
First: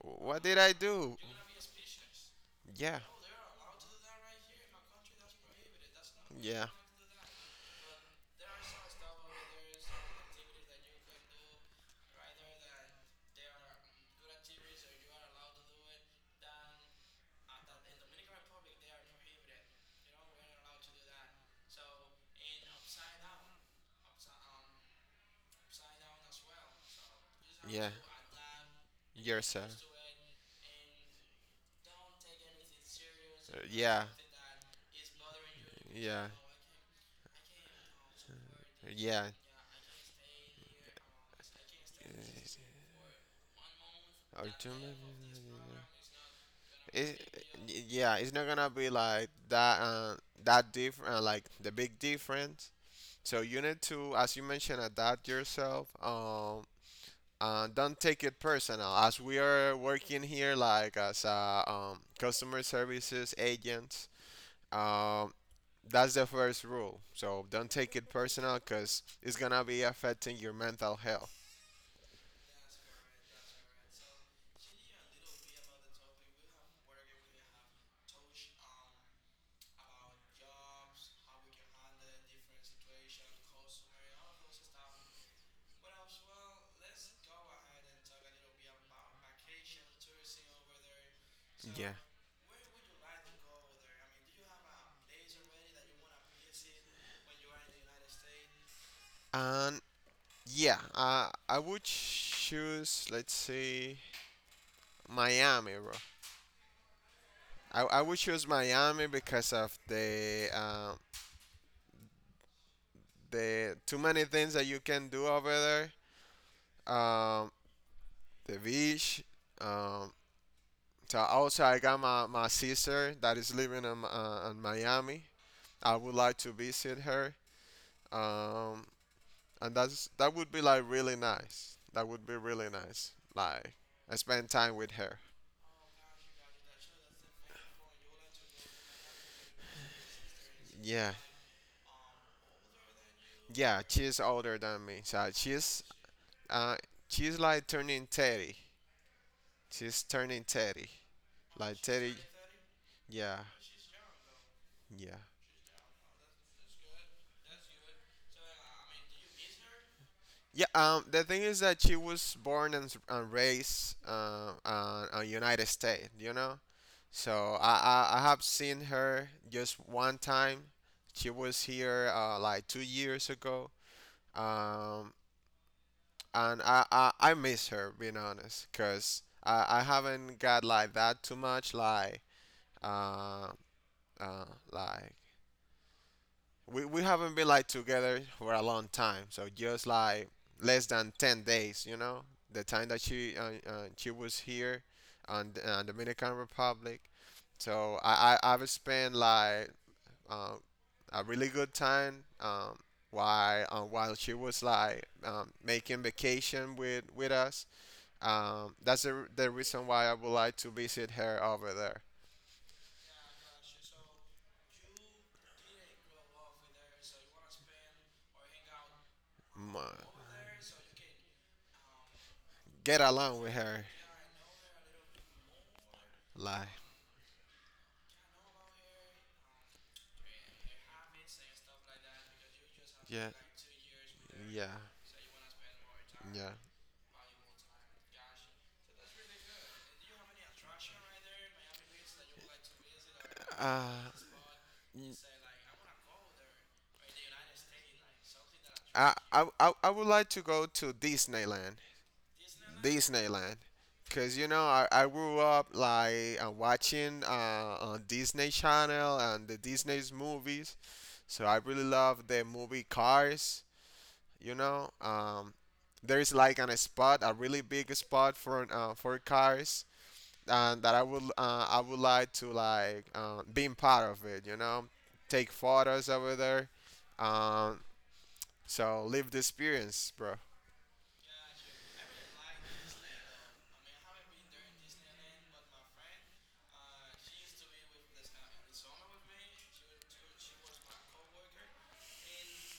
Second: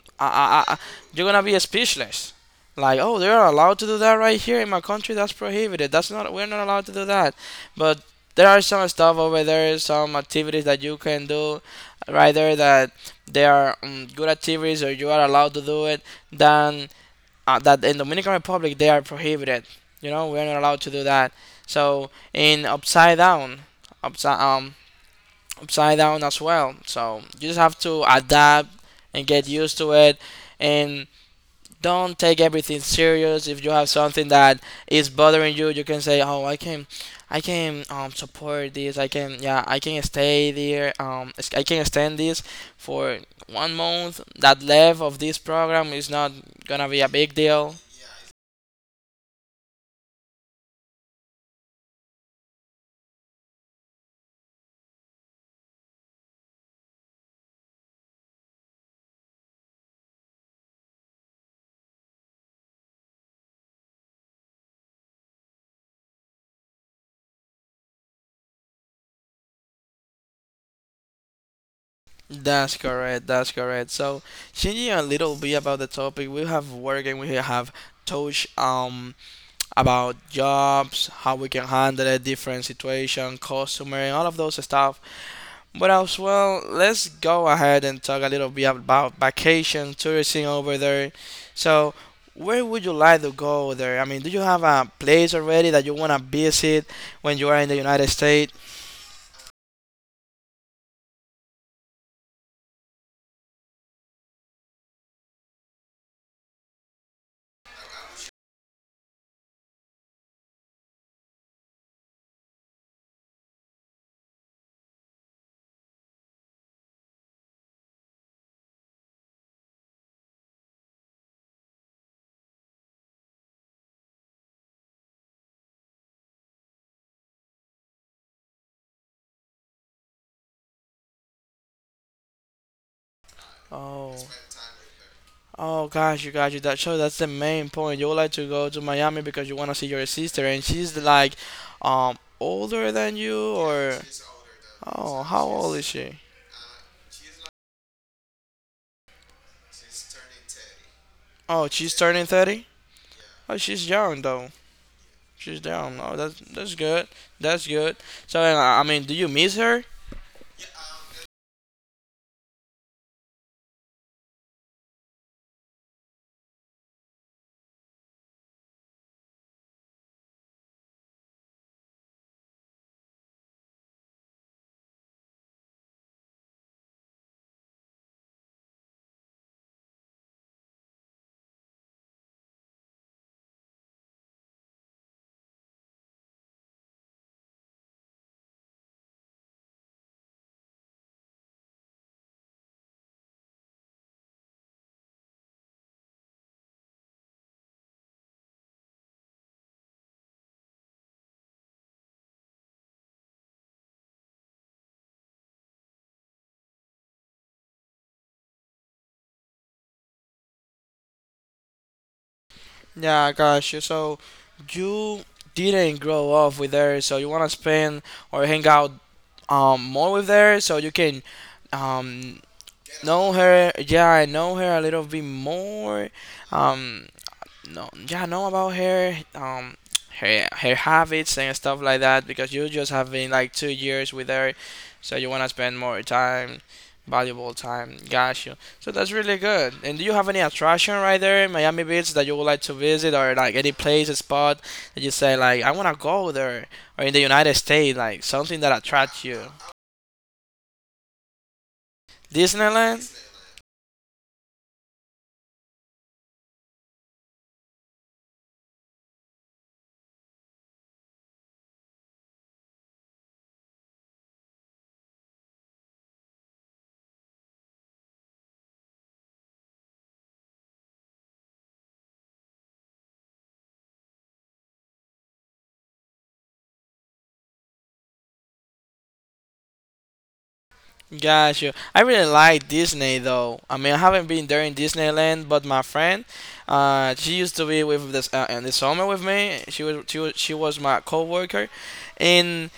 What did I, I I, I, do? you're gonna be speechless. Like, Yeah. oh, they're allowed to do that right here. In my country, that's prohibited. That's not. We're not Yeah. allowed to do that. But there are some stuff over there, some activities that you can do right there that they are good activities or you are allowed to do it. Then that in Dominican Republic they are prohibited. You know, we're not allowed to do that. So in upside down, upside um upside down as well. So you just have Yeah. to adapt and get used Yourself. to it and don't take everything serious. Uh, If you have yeah. something that is bothering you, you can say, Yeah. "Oh, I can, support this. I Yeah. can, yeah, I can stay there. I can extend this for 1 month. Or That too left of this program is not gonna be a big It, deal." y- yeah, it's not gonna be like that. That different, like the big difference. So you need to, as you mentioned, adapt yourself. Don't take it personal, as we are working here like as customer services agents. Um, that's the first rule. So don't take it personal, cause it's gonna be affecting your mental health. That's correct. That's correct. So, changing a little bit about the topic, we have working. We have touched about jobs, how we can handle a different situation, customer, and all of those stuff. But as well, let's go ahead and talk a little bit about vacation, tourism over there. Yeah. So, where would you like to go there? I mean, do you have a place already that you want to visit when you are in the United States? And yeah, I would choose, let's see, Miami, bro. I would choose Miami because of the too many things that you can do over there. The beach, um, so also I got my sister that is living in Miami. I would like to visit her. Um, and that would be like really nice. That would be really nice. Like Oh. I spend time with her. Oh, gosh, you got you. That show, that's the main point. You would like to go to Miami because you want to see your sister, and she's Yeah. like, older than you. Yeah, Yeah, or she's older than me. oh, so So how old is she? uh she's like turning 30. She's turning 30. Oh, Like she's 30. turning 30? Yeah. Oh, she's young though. Yeah. She's young. Oh, that's good. That's good. So, I mean, do you miss her? Yeah, the thing is that she was born and, and raised United States, you know? So I have seen her just one time. She was here like 2 years ago. Um, and I miss her, being honest, because I haven't got like that too much, uh, uh, like we haven't been like together for a long time, so just like less than 10 days, you know, the time that she was here on Dominican Republic. So I've spent like uh, a really good time while she was like making vacation with us. That's the reason why I would like to visit her over there. Yeah, gosh. So, you didn't grow up with her, so you wanna spend or hang out Mm, uh, more with her, so you can um Get know along with her, her, yeah, I know her a little bit more. like. Um, no, yeah, I know about her, her habits and stuff like that because you just have Yeah. been like 2 years with her, Yeah. so you wanna spend more Yeah. time, valuable time. Got you. So that's really good. And do you have any attraction right there in Miami Beach that you would like to visit or like any Uh, place, a spot that you n- say like I wanna go there or in the United States, like something that I, attracts I, you? I I would like to go to Disneyland. Disneyland? Disneyland. Because, you know, I grew up like watching on Disney Channel and the Disney's movies. So I really love the movie Cars. You know, there is like a spot, a really big spot for cars, and that I would I would like to like being part of it, you know, take photos over there, um, so live the experience, bro. Got you. I really like Disney though. I mean, I haven't been there in Disneyland, but my friend, she used to be with this in the summer with me. She was my coworker, and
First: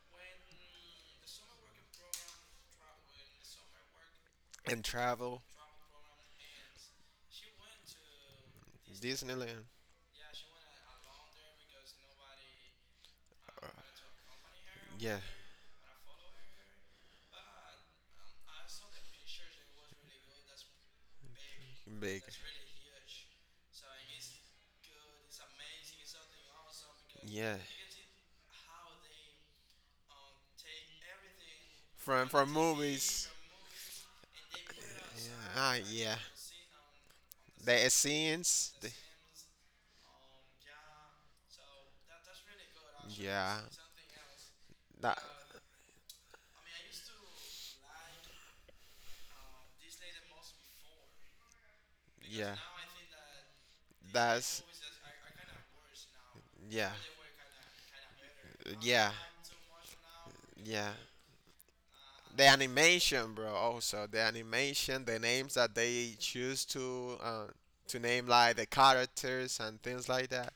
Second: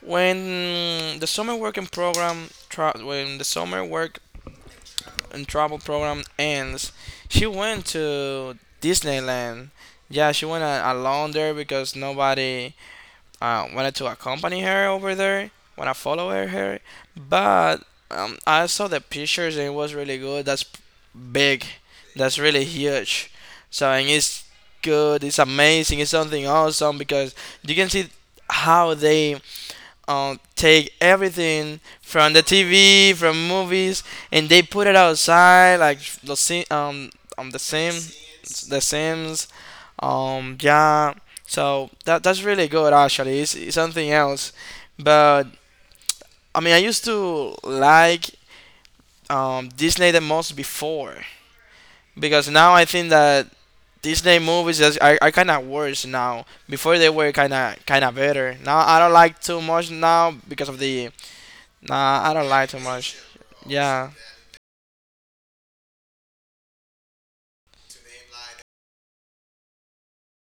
when the summer work And travel. and travel program ends, she went to Disneyland. Disneyland. Yeah, she went alone there because nobody Uh, wanted to accompany her over yeah. there, want to follow her. But I saw the pictures and it was really good. That's big, Big. that's really huge. So, and it's good, it's amazing, it's something awesome because Yeah. you can see how they take everything From from the TV, movies. from movies, and they put it Yeah, outside, like yeah. Um, the The Sim, scenes. the The, Sims, yeah, so that that's really good actually. Yeah. It's something else, That. but I mean, I used to like Disney the most before because Yeah. now I think that Disney That's. movies are kind of worse now. Yeah. Before they were kind of better. Now I Yeah. don't like too much now because of Yeah. the nah. I The don't like too much. animation, bro. Also, Yeah, the animation, the names that they choose to name, like the characters and things like that.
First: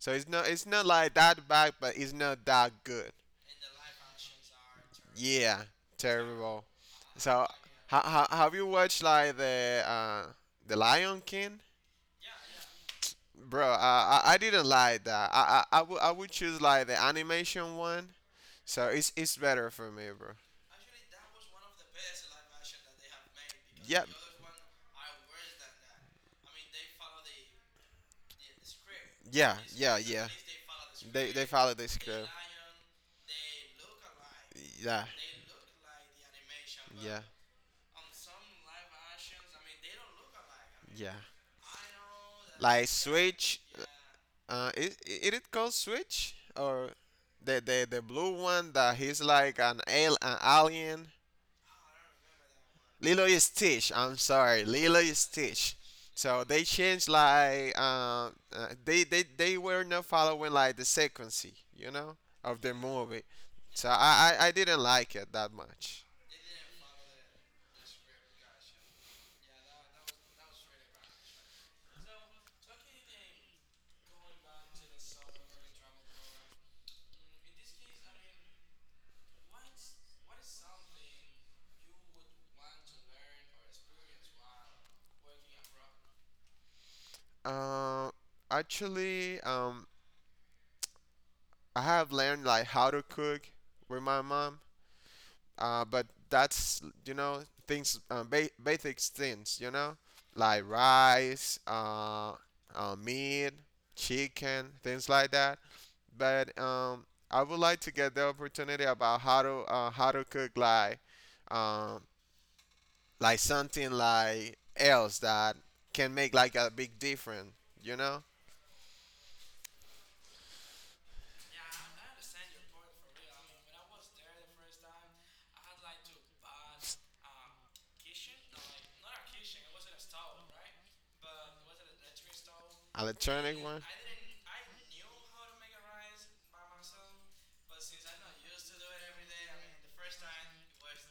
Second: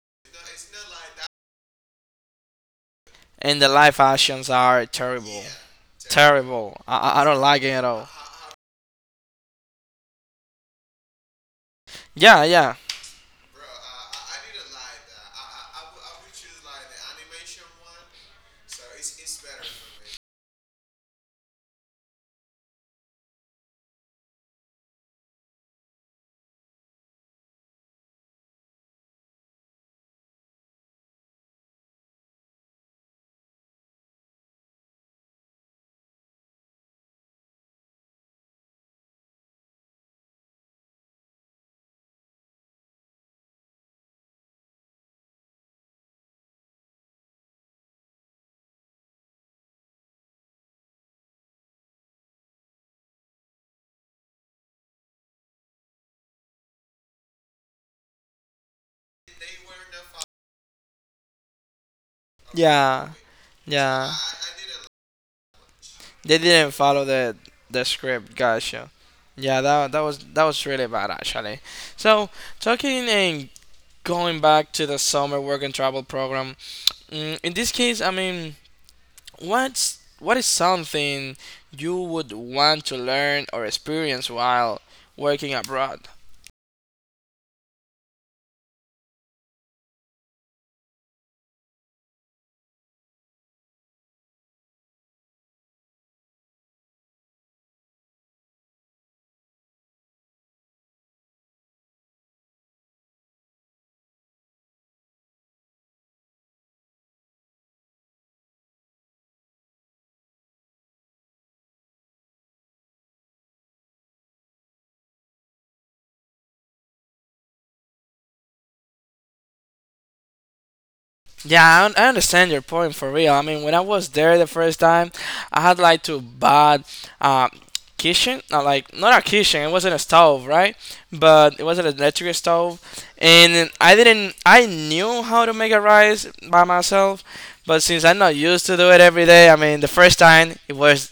So it's not, it's not like that bad, but it's not that good. and the live actions are terrible, Yeah, terrible. terrible. I don't So like it at all. Have you watched like the Lion King? Yeah, yeah, Bro, I didn't like that. I, I would, I would choose like the animation one. So it's better for me, bro. Yep. Yeah, yeah, yeah. They, follow the script. Yeah, yeah, yeah. Like Switch, is it called Switch or the blue one that he's like an alien. Lilo is Stitch. I'm sorry, Lilo is Stitch. So they changed like they were not following like the sequence, you know, of the yeah, movie. So yeah. I didn't like it that much. They didn't follow the script. Gotcha. Yeah, that that was really bad actually. So talking and going back to the summer work and travel program. In this case, I mean, what is something you would want to learn or experience while working abroad? Uh, actually, I have learned like how to cook with my mom, but that's, you know, things basic things, you know, like rice, meat, chicken, things like that. But I would like to get the opportunity about how to cook um, like something like else that can make like a big difference, you know, Yeah, I understand your point for real. I mean, when I was there the first time, I had like to buy um, kitchen, not like not a kitchen. It wasn't a stove, right? But it was an electric stove, electronic and one. I didn't. I knew how to make a rice by myself, but since I'm not used to do it every day, I mean, the first time it was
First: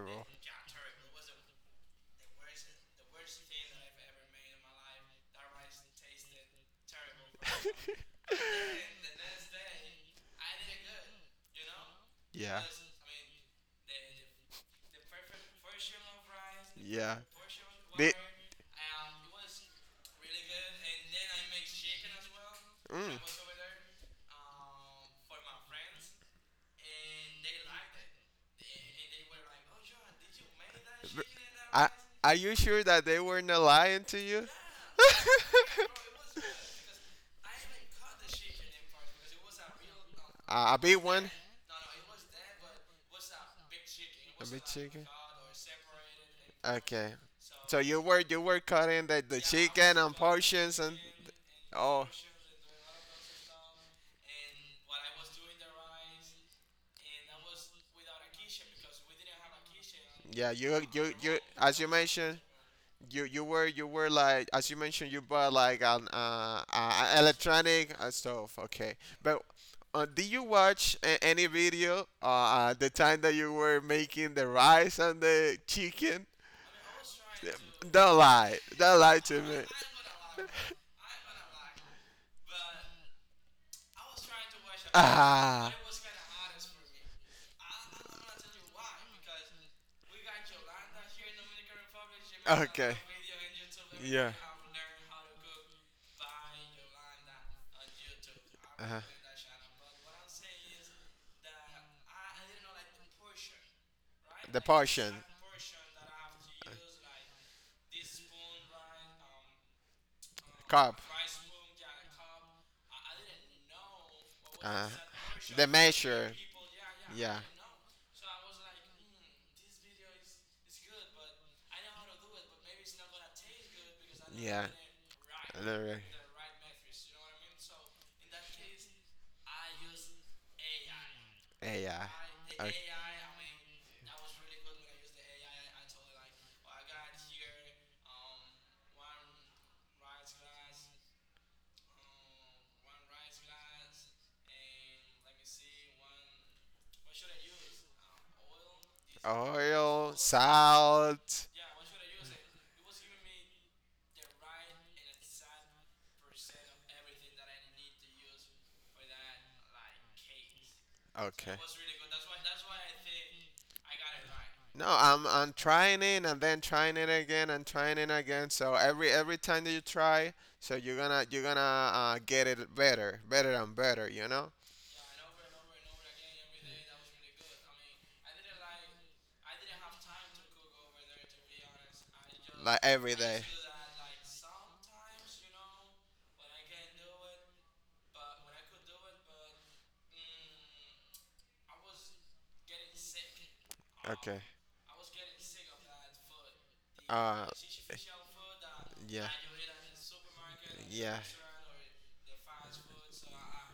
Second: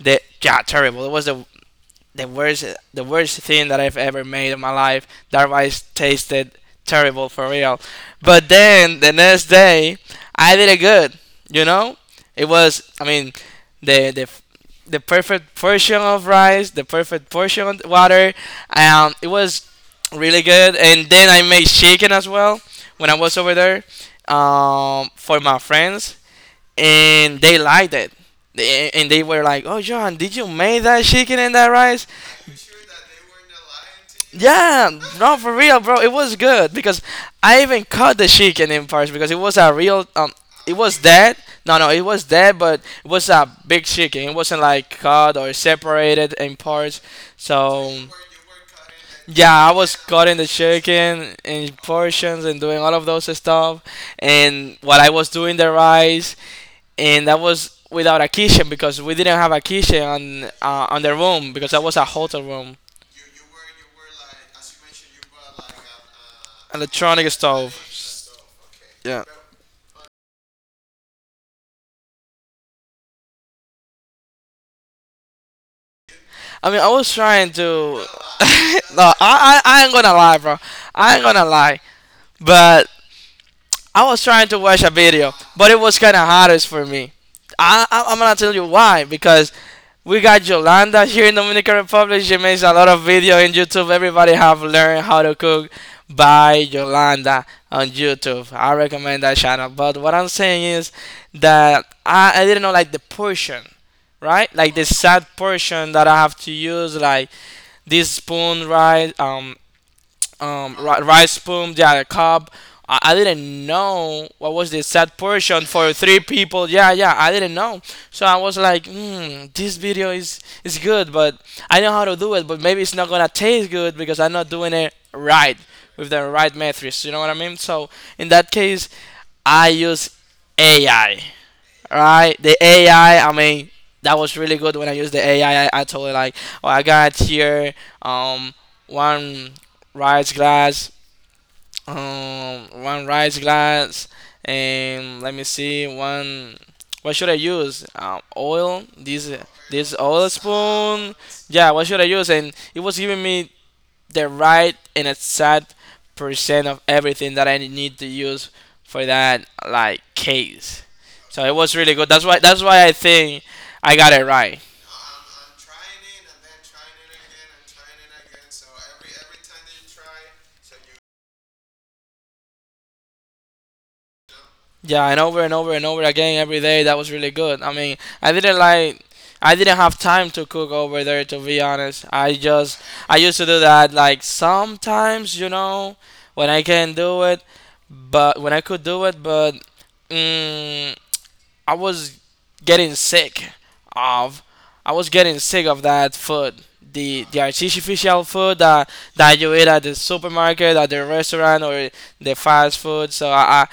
the yeah terrible. It was the worst, the worst thing that I've ever made in my life. That rice tasted terrible for real. But then the next day I did it good, you know? It Yeah. was, I mean, the the perfect portion of rice, the Yeah. perfect portion of They. water. It was really good, and then I made chicken as well when I Mm. was over there for my friends, and they liked it. And they were like, "Oh, John, did you make that chicken and that Are, rice?" are you sure that they weren't lying to you? Yeah, no, for real, bro. It was good because I even cut the chicken in parts because it was a real It A big was one? dead. No, no, it was dead, but it was a big chicken. It A wasn't big like chicken? cut or separated in parts. Okay. So So you were cutting the yeah, I was chicken and cutting the portions and chicken in oh portions and doing all of those stuff. And while I was doing the rice, and that was without a kitchen because we didn't have a kitchen yeah on the you, room because as that you was a mentioned, hotel room you were, you were like, as you mentioned, you bought like an electronic stove. electronic stuff, okay. Yeah. But did you watch any video at the time that you were making the rice and the chicken? I mean, I was trying to. Don't lie, don't No, lie to I, me. I I ain't gonna lie, bro. I ain't gonna lie, but I was trying to watch a video, but Ah, it was kind of hardest for me. I'm gonna tell you why, because we got Yolanda here in Dominican Republic. She makes a lot okay. of video in YouTube. Everybody Yeah. have learned how to cook by Yolanda on YouTube. I Uh-huh. recommend that channel. But what I'm saying is that I didn't know like the portion, right? The Like the portion. sad portion that I have to use, like this spoon, right? Cup. Rice spoon, they had a cup. I didn't know what was the Uh, set portion the for three measure. people. Yeah, yeah, I Yeah. didn't know. So I was like, hmm, this video is good, but I know how to do it, but maybe it's not gonna taste good because I'm not Yeah. doing it right Literally. with the right metrics. You know what I mean? So in that case, I use AI. Yeah. Alright, the Okay. AI, I mean, that was really good when I used the AI. I told it like, oh, I got here um one rice glass, one rice glass, and let me see one. What should I use? Oil. This Oil, oil spoon. salt. Yeah. What should I use? And it was giving me the right and exact percent of everything that I need to use for that like case. So it Okay. was really good. That's why I think I got it right. No, I'm trying it and then trying it again and trying it again. So every time that you try, so you're gonna get it better, better and better. You know, Yeah, and over and over and over again every day that was really good. I mean, I didn't like, I didn't have time to cook over there to be honest. I like just every I used day. to do that like sometimes, you know, when I can do it, but when I could do it, but mm, I was getting sick Okay. of. I was getting sick of that food. The Uh, artificial food that yeah. that you eat at the supermarket, at the Yeah. restaurant, or the fast food. So I, I,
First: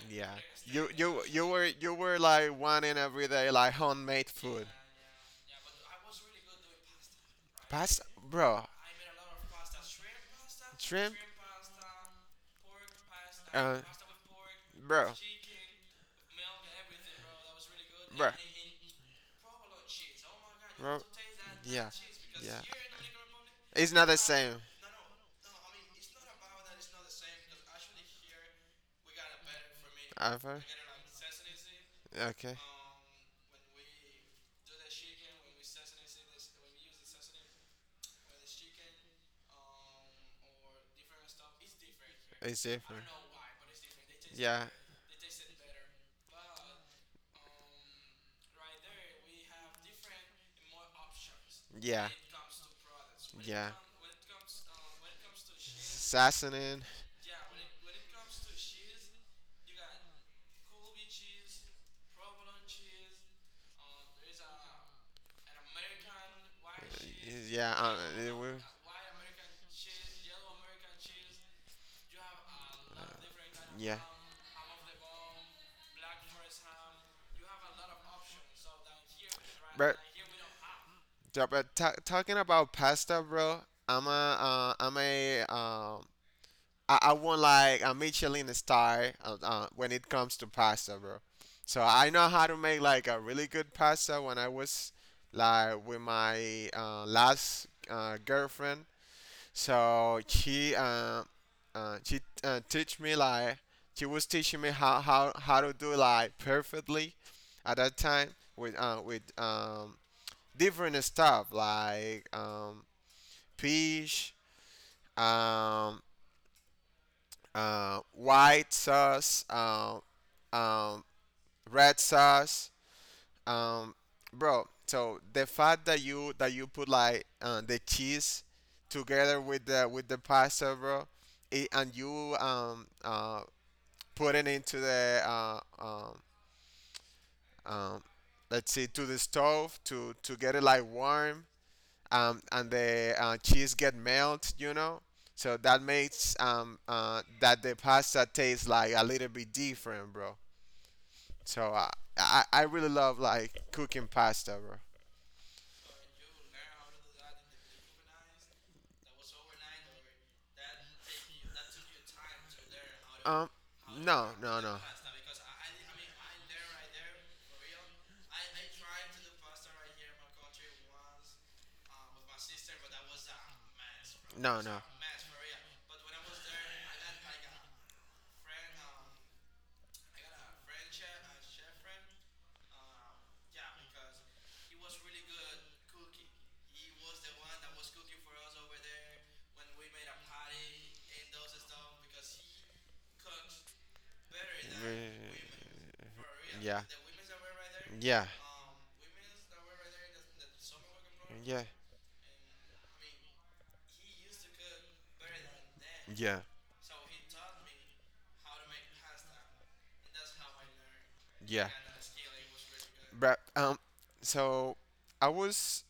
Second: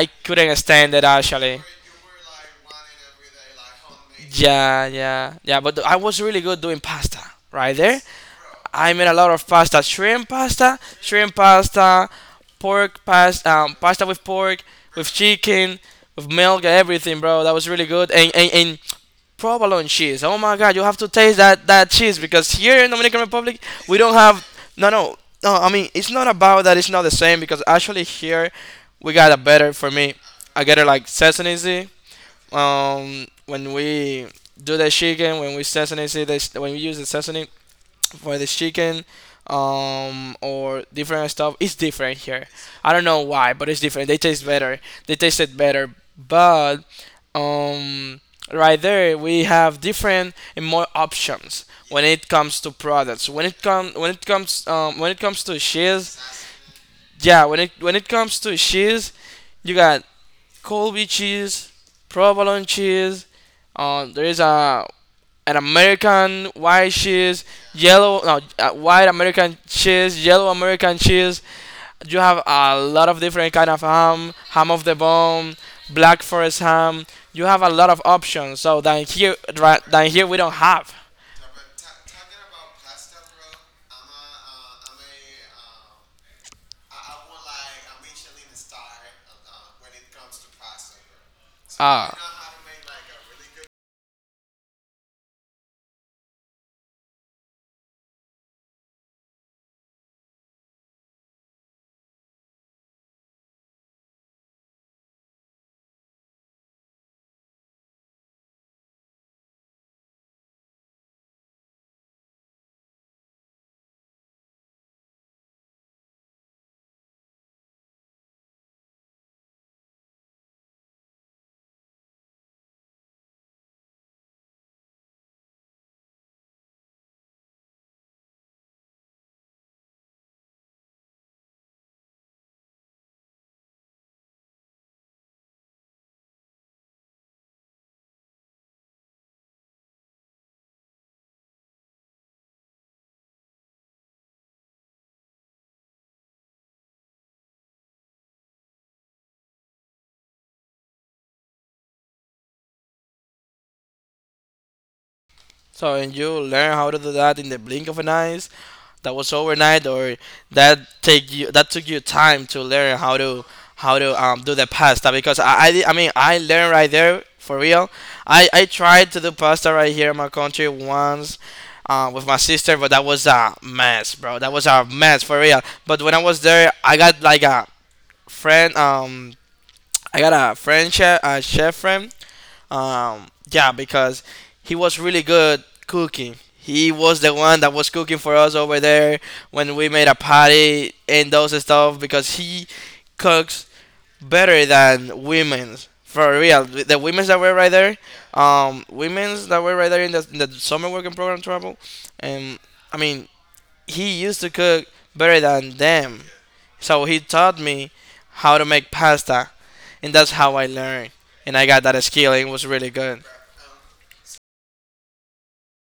I Yeah. couldn't stand it You actually. were, you were like wanting every day like homemade food. Yeah, yeah, yeah. But I was really good doing pasta right there. Pasta, bro. I made a lot of pasta: Shrimp, shrimp pasta, pork pasta, uh, pasta with pork, with bro, chicken, with milk, everything, bro. That was really good. bro, And and provolone cheese. Oh my God, you have bro. to taste that Yeah, cheese, because yeah. here in Dominican Republic It's we not don't the have. same. No, no, no. I mean, it's not about that. It's not the same because actually here we Ever? got a better for me. I get it like sesame seed. Okay. When we do the chicken, when we sesame seed, the, when we use the sesame, for the chicken or different stuff, it's different here. I don't know why, but it's different, they taste Yeah. better, they tasted better. But um right there we have different and more options when Yeah. it comes to products, when it Yeah. comes, when it comes, when it comes to cheese, Assassin. yeah, when it, when it comes to cheese, you got Colby cheese, provolone cheese. There is a, an American white cheese, Yeah. yellow yellow it no, will. White American cheese, yellow American cheese. You have a lot of different kind of Yeah. ham, ham of the bone, black forest ham. You have a lot of options. So than here, right, But than here we don't have. yeah, but ta talking about pasta, bro, I'm a, I want like a Michelin star when it comes to pasta, bro. So I Ah, know how to make like a really good pasta when I was like with my last girlfriend. So she teach me like she was teaching me how, how to do like perfectly at that time with different stuff like fish, um, white sauce, um red sauce. Um, bro, so the fact that you put like the cheese together with the pasta, bro, it, and you put it into the um let's see, to the stove to get it like warm, um, and the cheese get melt, you know. So that makes that the pasta tastes like a little bit different, bro. So I really love like cooking pasta, bro. so and you learn how to do that in the blink of an eye. That was overnight, or that take you, that took you time to learn how to, Um, how to no, do the no. pasta? Because I di- I mean I learned right there for real. I tried to do pasta right here in my country once. With my sister, but that was a mess, bro. That No, was no. a mess for real. But when I was there, I got like a friend. I got a friend chef, a chef friend, yeah, because he was really good cooking. He was the one that was cooking for us over there when we made a patty and those stuff, because he cooks better than women's for real. Yeah. The women's that were right there, Yeah. Women's that were right there in the summer working program Yeah. travel, and I mean he used to cook better than them. Yeah. So he taught me how to make pasta, and that's how I learned. And I Yeah. got that skill, and it was really good. But so I was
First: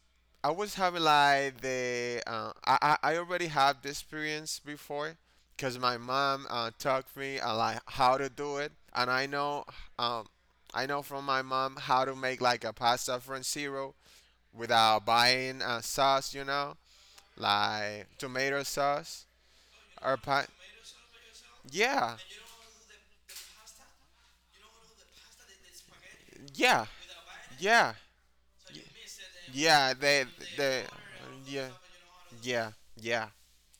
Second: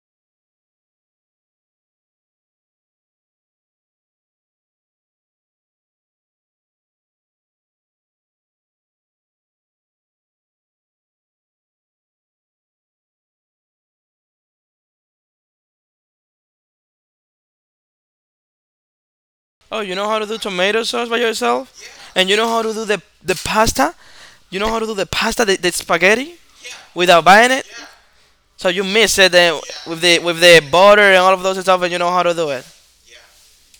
I was having like the I already had this experience before because my mom taught me like how to do it, and I know um, I know from my mom how to make like a pasta from zero without buying sauce, you know, like tomato sauce Oh, you know or how to do tomato sauce by yourself? yeah And you know how to do the pasta? You know how to do the pasta, the spaghetti yeah without buying it? yeah So y- you mix it yeah with the, with the they butter and all of those yeah stuff, and you know how to do it. yeah yeah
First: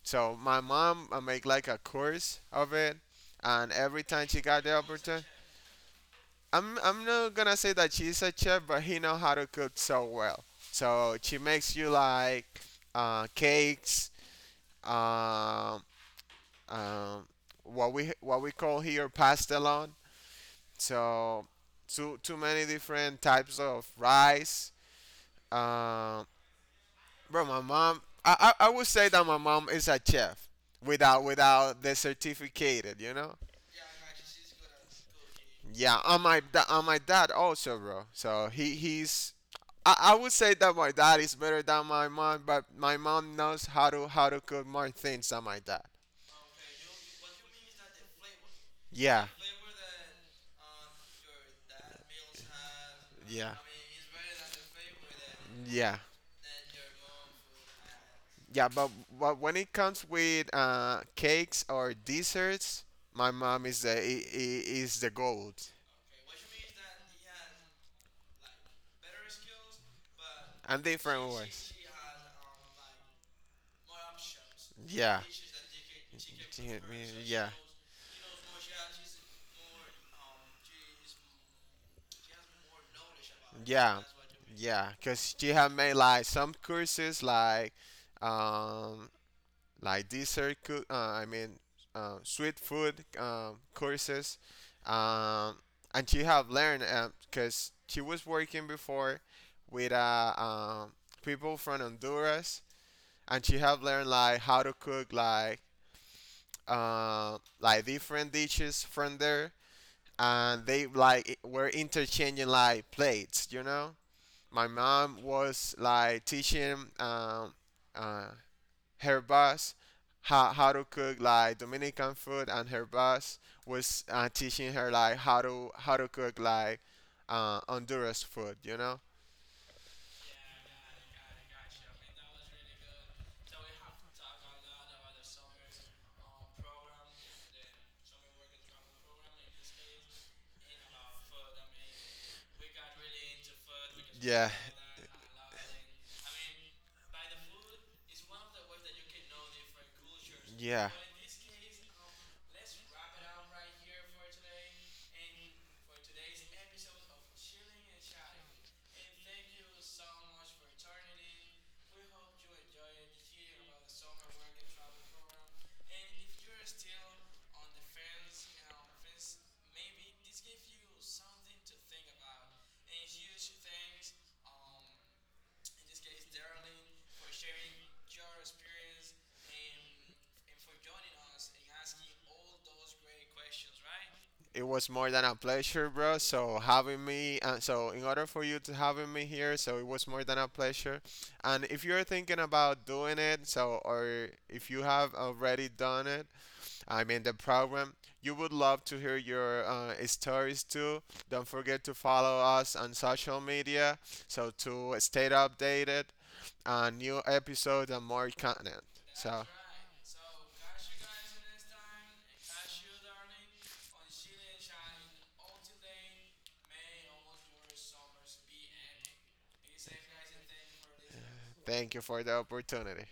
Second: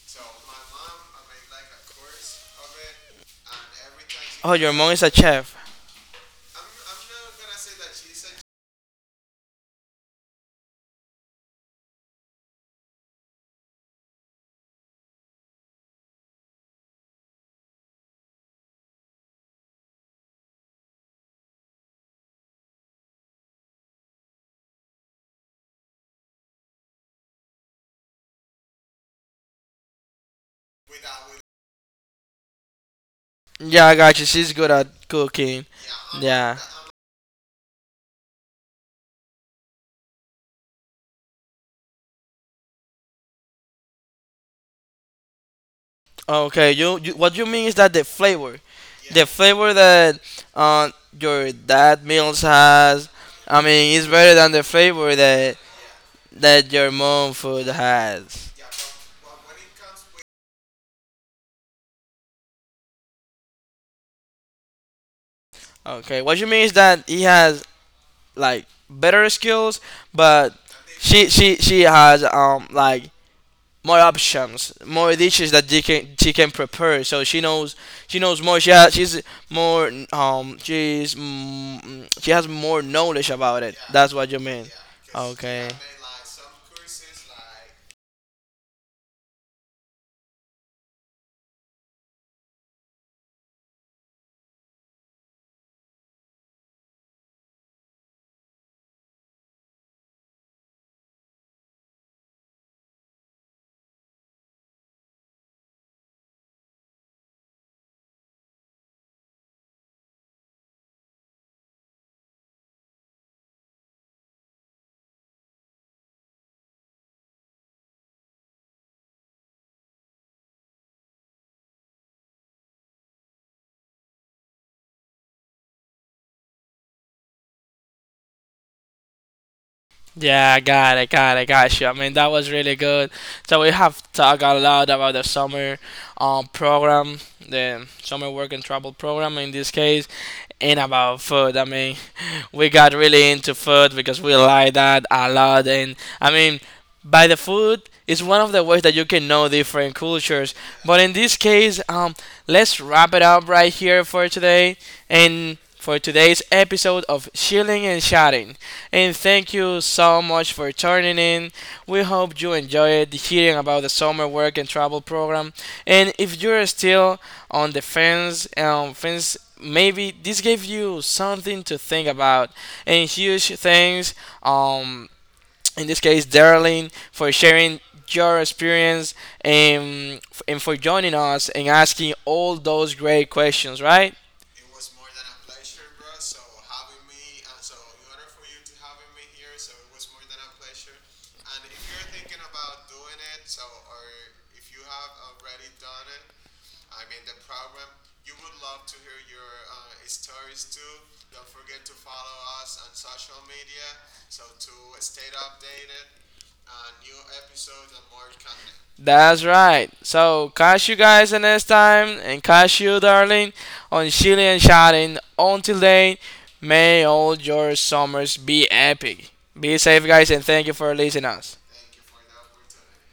so my mom I make like a course of it and every time she Oh, got your the mom is a opportunity chef. I'm, not gonna say that she's a chef, but he know how to cook so well. So she makes you like cakes, um, um, what we, call here pastelon, so too many different types of rice, um, bro, my mom. I I would say that my mom is a chef without the certificate. You know. Yeah, I got you. She's good at cooking. Yeah, and Yeah. And my dad also, bro. So he he's. I would say that my dad is better than my mom, but my mom knows how to cook more things than my dad. Okay. You what you mean is that the Yeah. flavor that uh, your dad meals has, Yeah. I mean, it's better than the flavor that Yeah. that your mom food has. Yeah, but when it comes with cakes or desserts, my mom is is the gold. Okay, what you mean is that he has like better skills, but And different she she ones. she has like more options, more Yeah. dishes that she can Yeah, prepare. So she yeah. knows, she knows more. She has, she's more she has more knowledge about it. Yeah, That's what you mean. yeah, because she Okay. had made like some courses, um, like dessert, I mean, sweet food courses, um, and she have learned because she was working before with people from Honduras, and she have learned like how to cook like different dishes from there, and they like were interchanging like plates, you know. My mom was like teaching um, uh, her boss how, to cook like Dominican food, and her boss was teaching her like how to cook like Honduras food. You know? Yeah, I got it, got it, got you. I mean, that was really good. So we have talked a lot about the summer program, the summer work and travel program in this case, and about food. I mean, we got really into food because we Yeah, like that a lot. And I mean, by the food is one of the ways that you can know different cultures. yeah. But in this case, let's wrap it up right here for today and for today's episode of Chilling and Chatting. And thank you so much for tuning in. We hope you enjoyed hearing about the summer work and travel program. And if you're still on the fence, maybe this gave you something to think about. And huge thanks. Um, in this case, Darlene, for sharing your experience and and for joining us and asking all those great questions, right? It was more than a pleasure, bro. So having me, and so in order for you to having me here, so it was more than a pleasure. And if you're thinking about doing it, so or if you have already done it, I mean the program, you would love to hear your stories too. Don't forget to follow us on social media, so to stay updated on new episodes and more content. So. That's right. So catch you guys the next time, and catch you, Darlene, on Chile and Shouting. Until then, may all your summers be epic. Be safe, guys, and thank you for listening us. Thank you for the opportunity.